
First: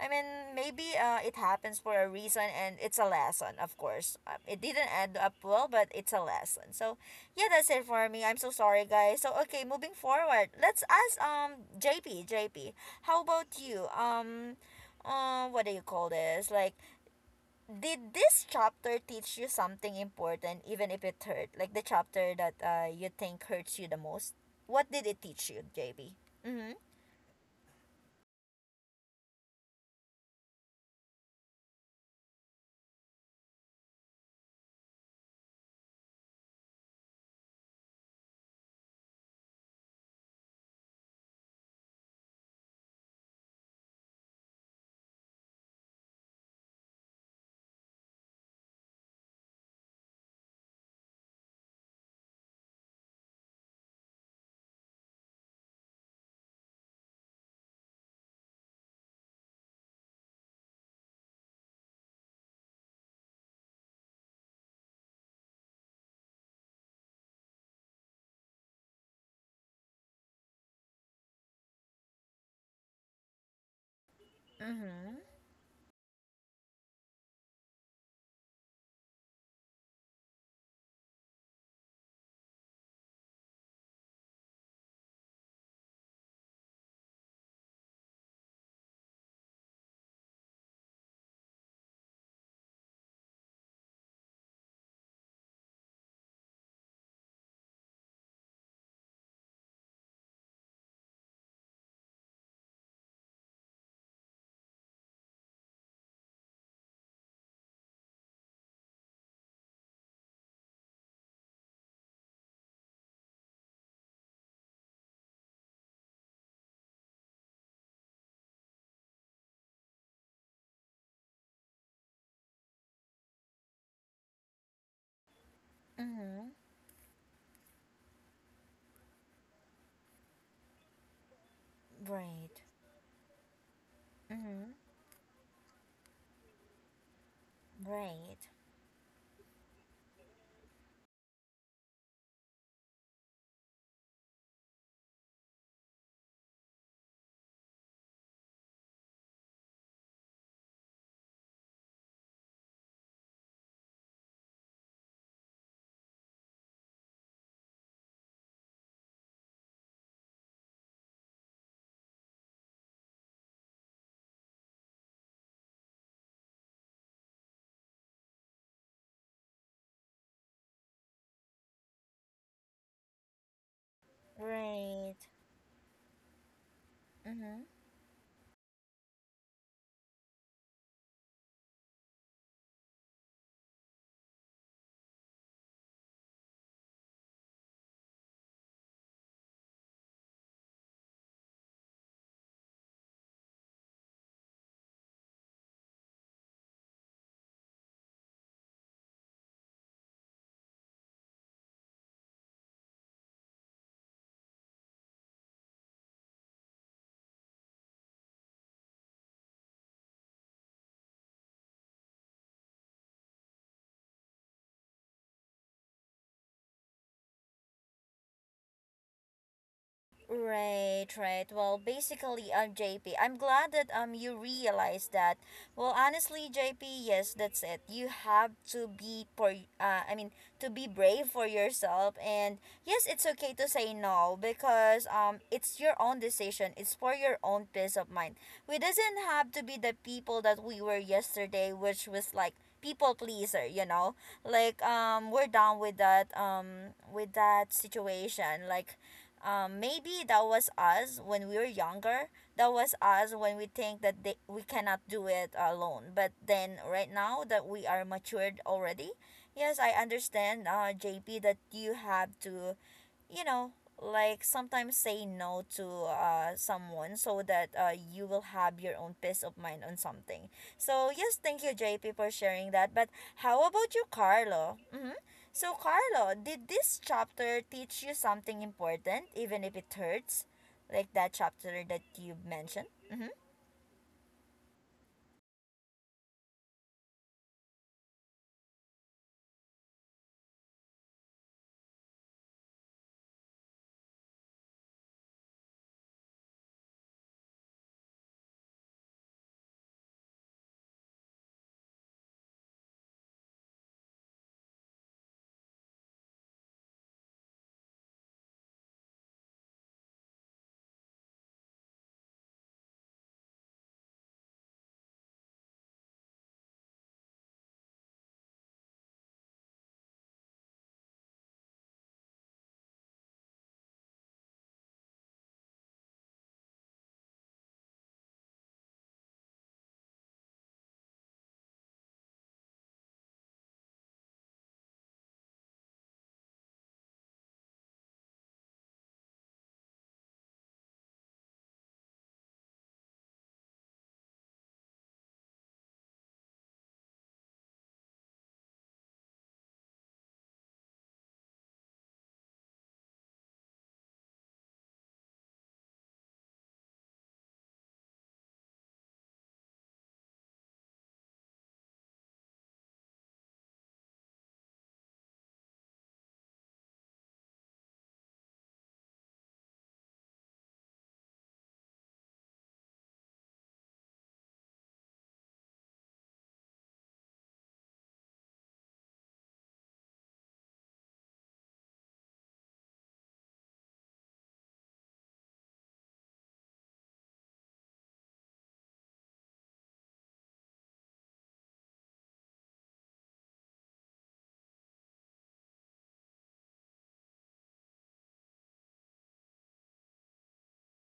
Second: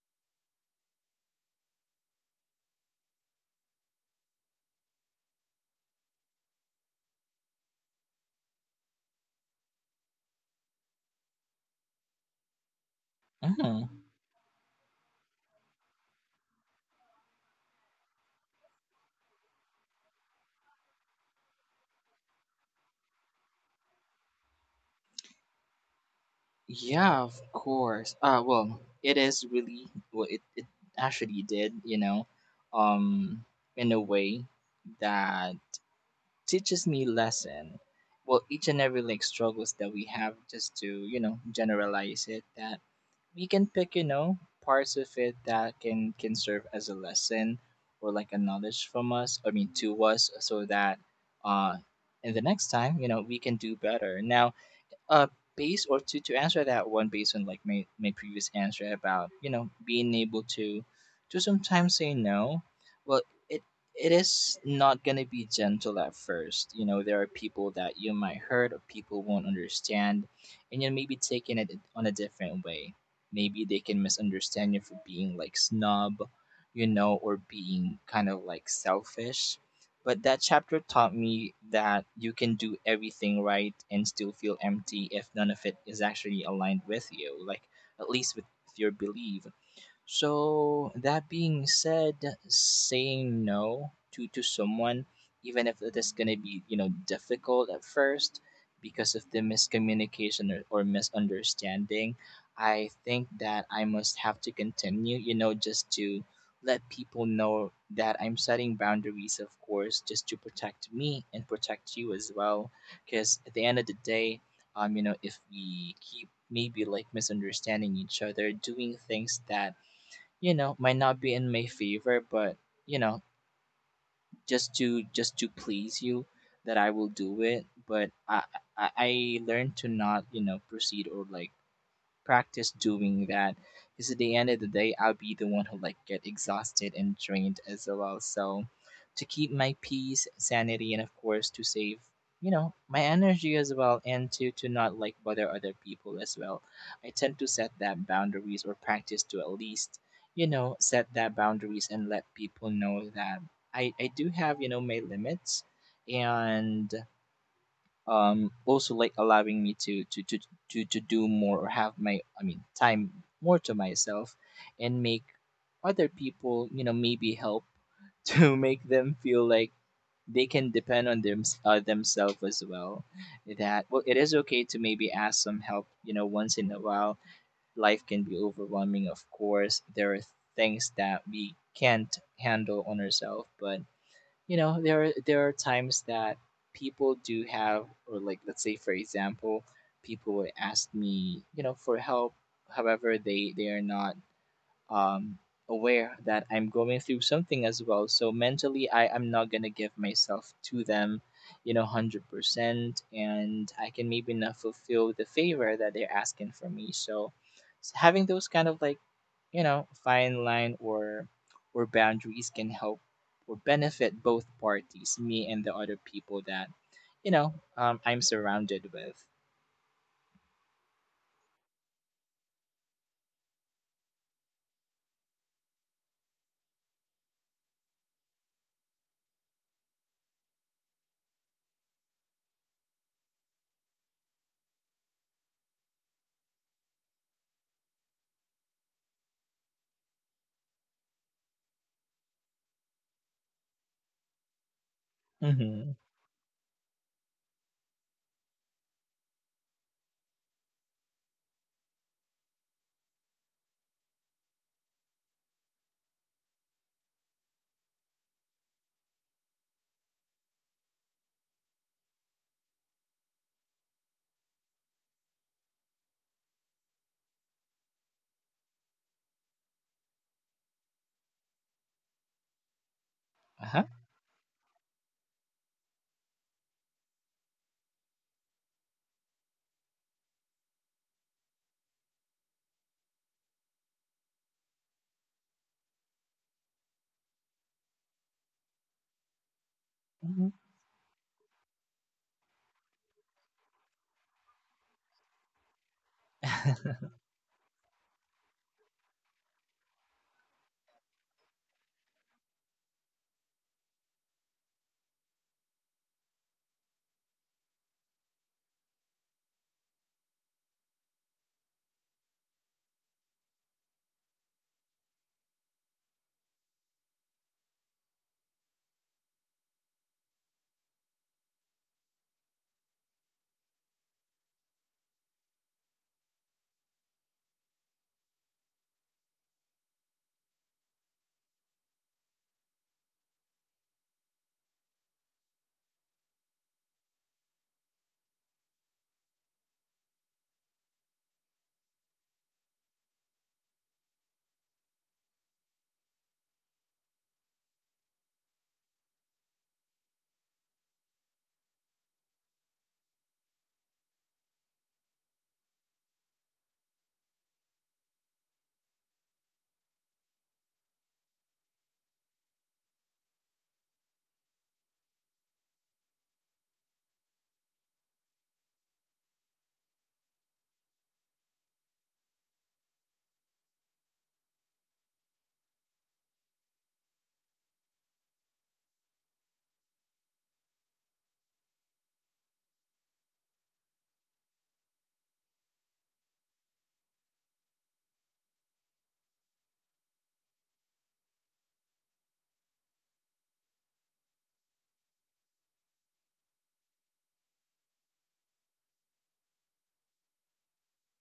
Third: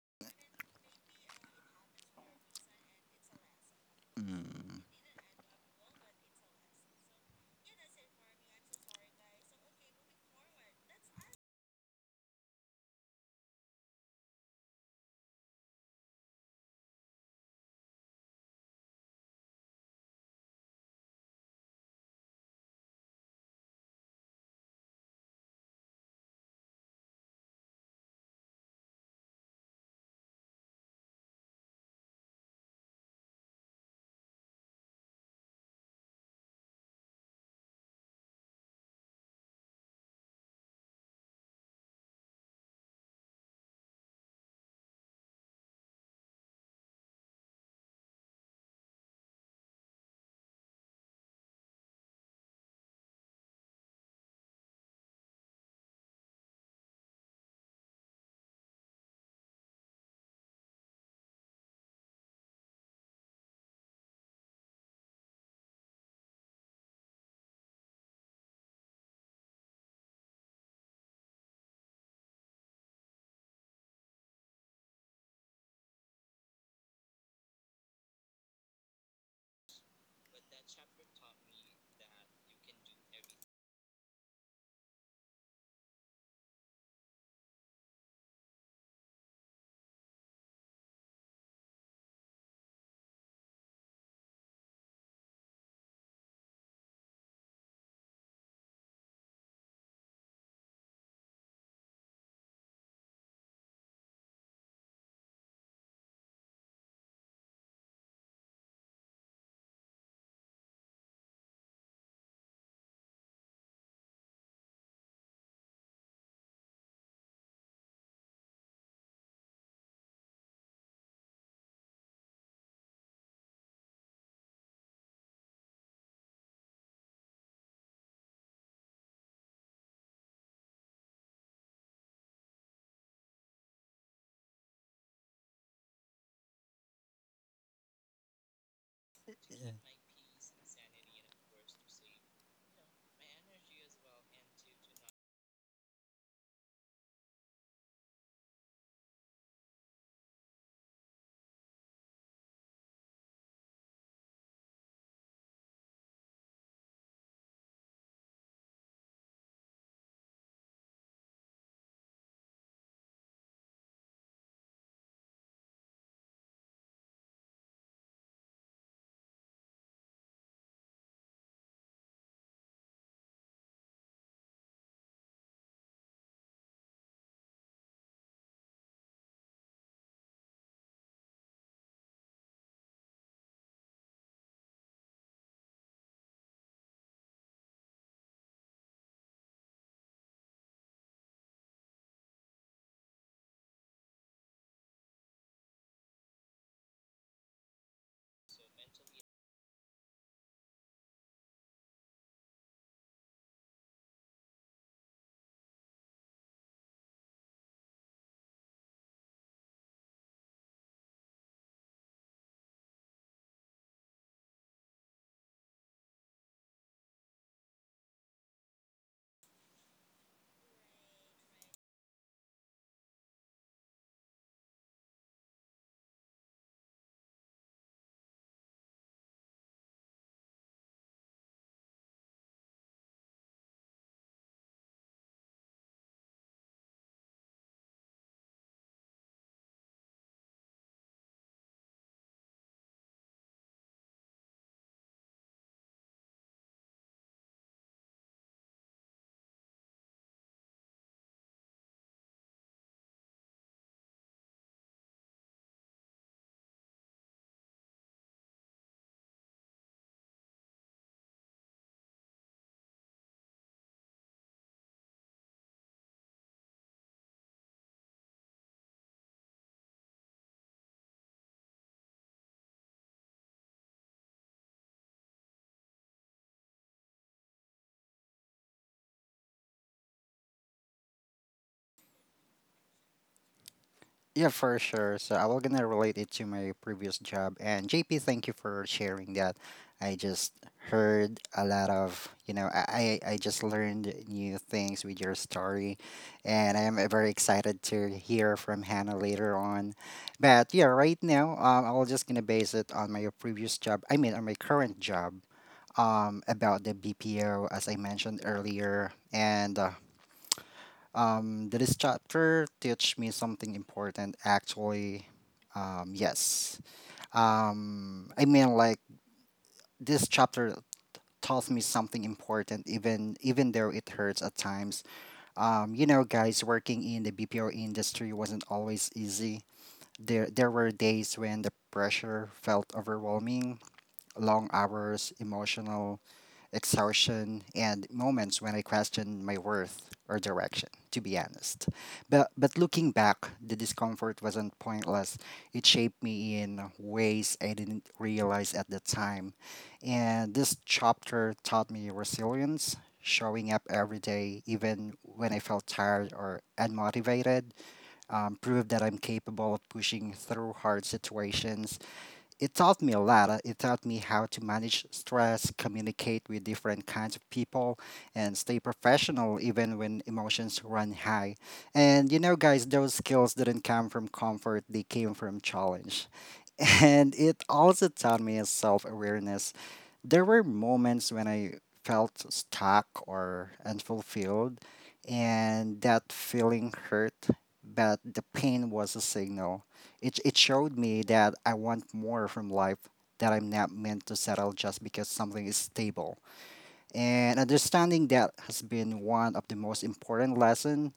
Speaker 1: I mean, maybe it happens for a reason and it's a lesson, of course. It didn't end up well, but it's a lesson. So, yeah, that's it for me. I'm so sorry, guys. So, okay, moving forward, let's ask JP, JP, how about you?
Speaker 2: Mhm.
Speaker 1: What do you call this? Like, did this chapter teach you something important, even if it hurt? Like the chapter that you think hurts you the most, what did it teach you, jb mm-hmm.
Speaker 2: Yeah, of course. Well, it is really, well, it actually did, um, in a way that teaches me lesson. Well, each and every like struggles that we have, just to generalize it, that we can pick parts of it that can serve as a lesson, or like a knowledge from us. I mean, to us, so that, uh, in the next time, we can do better. Now, uh base or to answer that one based on like my previous answer about being able to sometimes say no. Well, it it is not gonna be gentle at first. There are people that you might hurt, or people won't understand, and you may be taking it on a different way. Maybe they can misunderstand you for
Speaker 1: Mm-hmm.
Speaker 2: being like snob, or being kind of like selfish. But that chapter taught me that you can do everything right and still feel empty if none of it is actually aligned with you, like at least with your belief. So that being said, saying no to someone, even if it is gonna be difficult at first, because of the miscommunication, or misunderstanding, I think that I must have to continue. Just to let people know that I'm setting boundaries, of course, just to protect me and protect you as well. Because at the end of the day, if we keep maybe like misunderstanding each other, doing things that might not be in my favor, but you know just to please you,
Speaker 1: Mm-hmm.
Speaker 2: that I will do it. But I learned to not proceed, or like
Speaker 1: Right.
Speaker 2: practice doing that, because at the end of
Speaker 1: Mm-hmm.
Speaker 2: the day, I'll be the one who like get exhausted and drained as well.
Speaker 1: Right,
Speaker 2: So to keep my peace, sanity, and of course, to save, my energy as well, and to not like bother other people as well, I tend to set that boundaries, or practice to at least, set that boundaries, and let people know that I do have, my limits. And also like allowing me to do more, or have my I mean, time more to myself, and make other people, maybe help, to make them feel like they can depend on themselves as well, that, well, it is okay to maybe
Speaker 1: right.
Speaker 2: ask some help, once in a while.
Speaker 1: Mm-hmm.
Speaker 2: Life can be overwhelming, of course. There are things that we can't handle on ourselves, but there are times that people do have, or like let's say for example, people would ask me, for help. However, they are not, um, aware that I'm going through something as well. So mentally, I am not gonna give myself to them, 100%, and I can maybe not fulfill the favor that they're asking for me. So having those kind of like, fine line, or boundaries, can help or benefit both parties, me and the other people that, I'm surrounded with.
Speaker 1: Right, right. Well, basically, JP, I'm glad that you realize that. Well, honestly, JP, yes, that's it. You have to be for uh, I mean, to be brave for yourself, and yes, it's okay to say no because it's your own decision. It's for your own peace of mind. We doesn't have to be the people that we were yesterday, which was like people pleaser, you know, like we're down
Speaker 2: Mm-hmm.
Speaker 1: with that situation, like maybe that was us when we were younger. That was us when we think that we cannot do it alone. But then right now that we are matured already, yes, I understand, JP, that you have to you know like sometimes say no to someone so that you will have your own peace of mind on something. So yes, thank you, JP, for sharing that. But
Speaker 2: Uh
Speaker 1: how
Speaker 2: huh.
Speaker 1: about you, Carlo? Mm-hmm. So Carlo, did this chapter teach you something important, even if it hurts? Like that chapter that you mentioned. Mm-hmm.
Speaker 3: Yeah, for sure. So I will gonna relate it to my previous job. And JP, thank you for sharing that. I
Speaker 2: Hmm.
Speaker 3: just heard a lot of I just learned new things with your story, and I am very excited to hear from Hannah later on. But yeah, right now I will just gonna base it on my previous job. I mean on my current job. About the BPO as I mentioned earlier, and did this chapter teach me something important? Actually, yes. I mean, like this chapter taught me something important, even though it hurts at times. You know, guys, working in the BPO industry wasn't always easy. There were days when the pressure felt overwhelming, long hours, emotional exhaustion, and moments when I questioned my worth or direction, to be honest. But looking back, the discomfort wasn't pointless. It shaped me in ways I didn't realize at the time. And this chapter taught me resilience, showing up every day, even when I felt tired or unmotivated, proved that I'm capable of pushing through hard situations. It taught me a lot. It taught me how to manage stress, communicate with different kinds of people, and stay professional even when emotions run high. And you know, guys, those skills didn't come from comfort, they came from challenge. And it also taught me self awareness. There were moments when I felt stuck or unfulfilled, and that feeling hurt, but the pain was a signal. It showed me that I want more from life, that I'm not meant to settle just because something is stable. And understanding that has been one of the most important lessons.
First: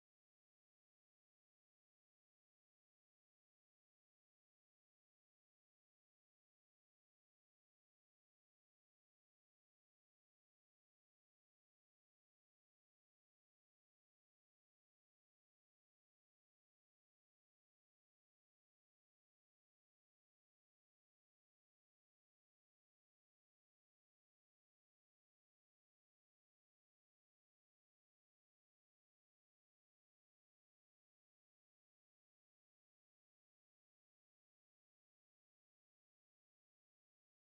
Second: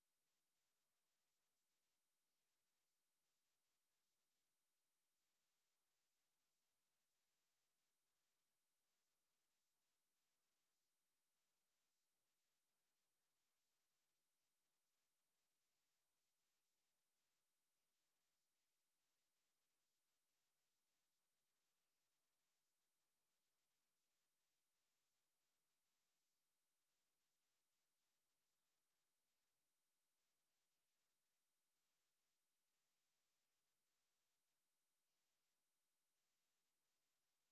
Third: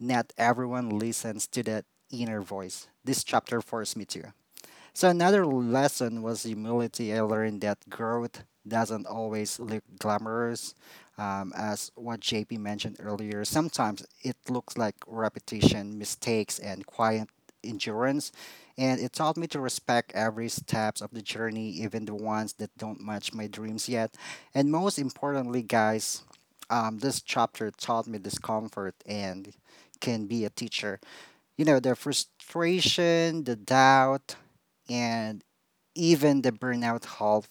Speaker 3: Not everyone listens to that inner voice. This chapter forced me to. So another lesson was humility. I learned that growth doesn't always look glamorous. As what JP mentioned earlier, sometimes it looks like repetition, mistakes, and quiet endurance. And it taught me to respect every steps of the journey, even the ones that don't match my dreams yet. And most importantly, guys, this chapter taught me discomfort and can be a teacher. You know, the frustration, the doubt, and even the burnout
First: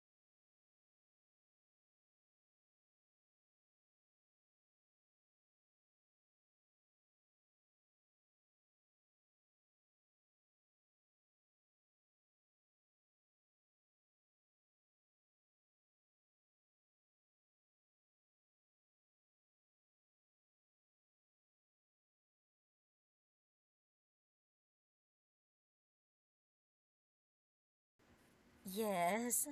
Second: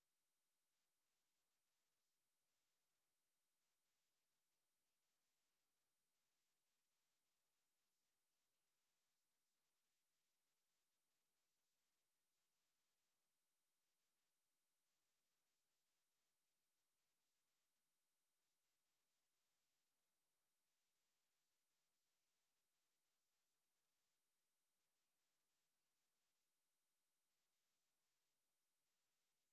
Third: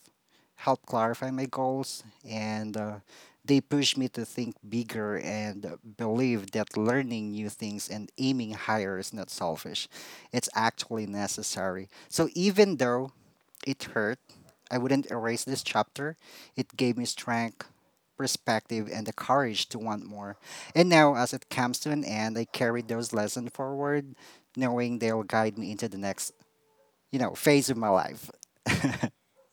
Speaker 3: helped clarify my goals, and they pushed me to think bigger and believe that learning new things and aiming higher is not selfish, it's actually necessary. So even though it hurt, I wouldn't erase this chapter. It gave me strength, perspective, and the courage to want more. And now, as it comes to an end, I carry those lessons forward, knowing they'll guide me into the next, you know, phase of my life.
Speaker 1: Yes.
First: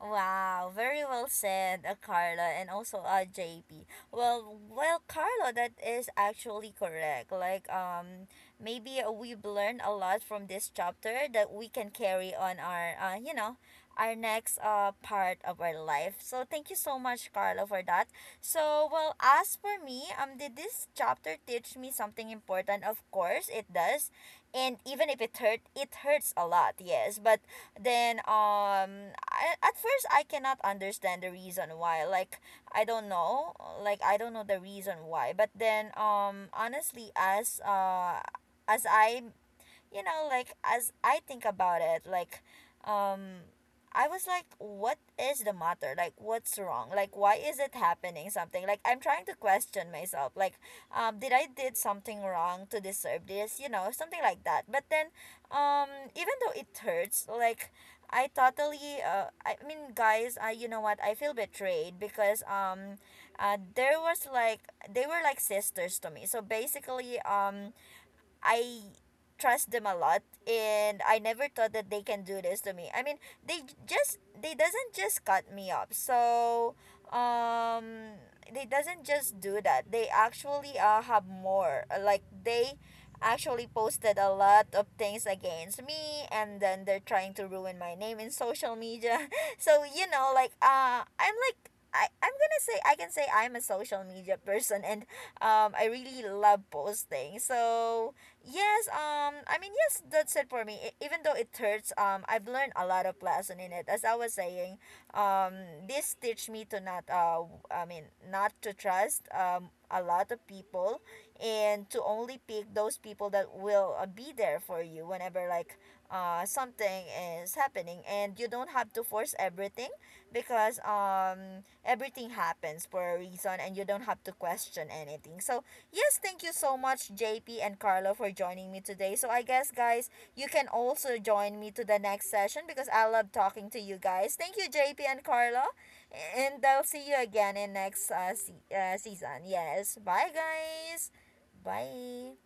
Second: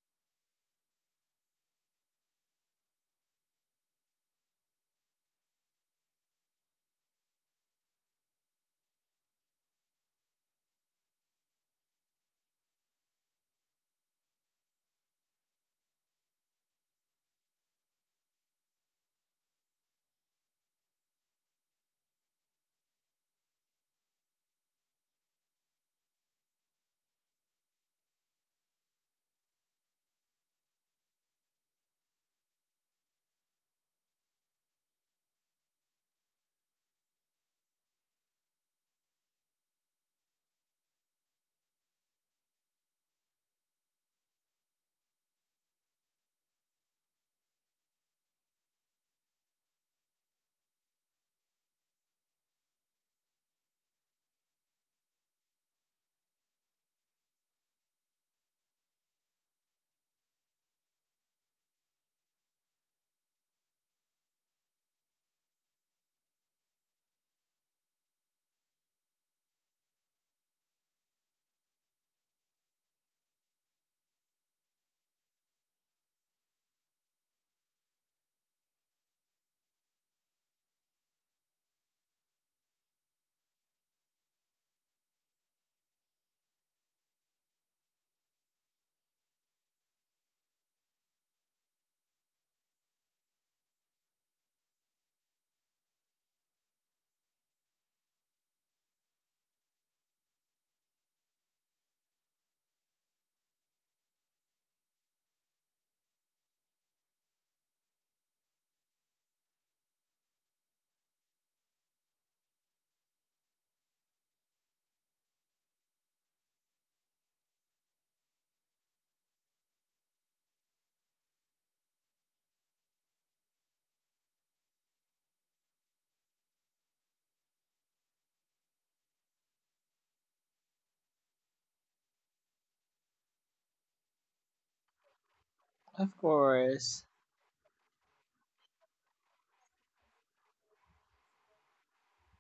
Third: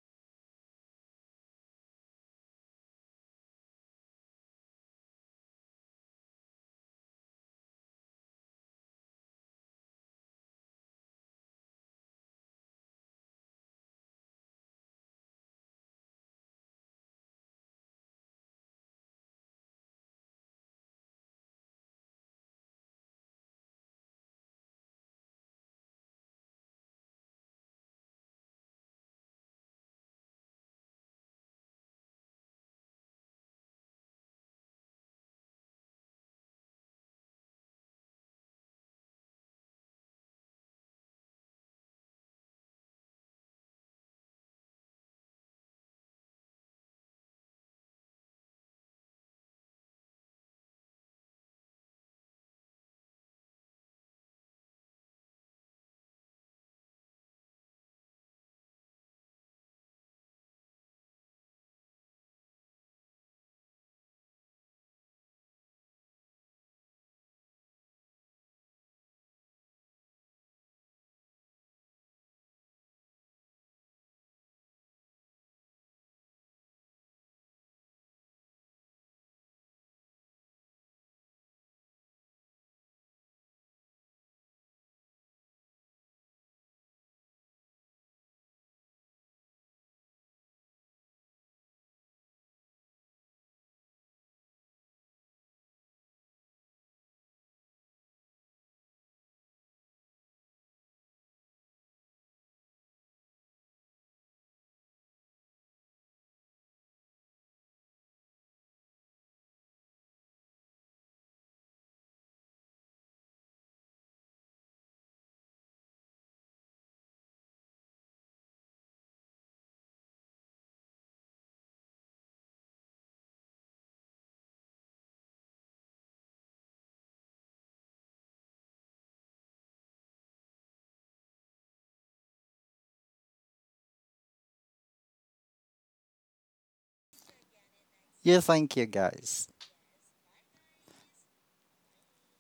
Speaker 1: Wow, very well said, Carla, and also JP. Well, well, Carla, that is actually correct. Like, maybe we've learned a lot from this chapter that we can carry on our, you know, our next part of our life. So thank you so much, Carla, for that. So, well, as for me, did this chapter teach me something important? Of course, it does, and even if it hurt, it hurts a lot. Yes, but then at first I cannot understand the reason why, like I don't know, like I don't know the reason why. But then honestly, as I you know, like as I think about it, like um I was like, what is the matter? Like, what's wrong? Like, why is it happening something? Like, I'm trying to question myself. Like did I did something wrong to deserve this? You know, something like that. But then um even though it hurts, like I totally guys, I, you know what? I feel betrayed because there was like they were like sisters to me. So basically I trust them a lot, and I never thought that they can do this to me. I mean, they doesn't just cut me up. So, um they doesn't just do that. They actually have more. Like they actually posted a lot of things against me, and then they're trying to ruin my name in social media. So, you know, like I'm gonna say I can say I'm a social media person, and I really love posting. So yes, yes, that's it for me. Even though it hurts, I've learned a lot of lesson in it. As I was saying, um, this teach me to not, not to trust, a lot of people, and to only pick those people that will be there for you whenever, like, something is happening, and you don't have to force everything because, everything happens for a reason and you don't have to question anything. So, yes, thank you so much, JP and Carlo, for joining me today. So I guess, guys, you can also join me to the next session because I love talking to you guys. Thank you, JP and Carlo.
Speaker 2: Of
Speaker 1: And I'll see
Speaker 2: course.
Speaker 1: you again in next
Speaker 3: Yeah, thank you
Speaker 1: season.
Speaker 3: guys.
Speaker 1: Yes. Bye, guys. Bye.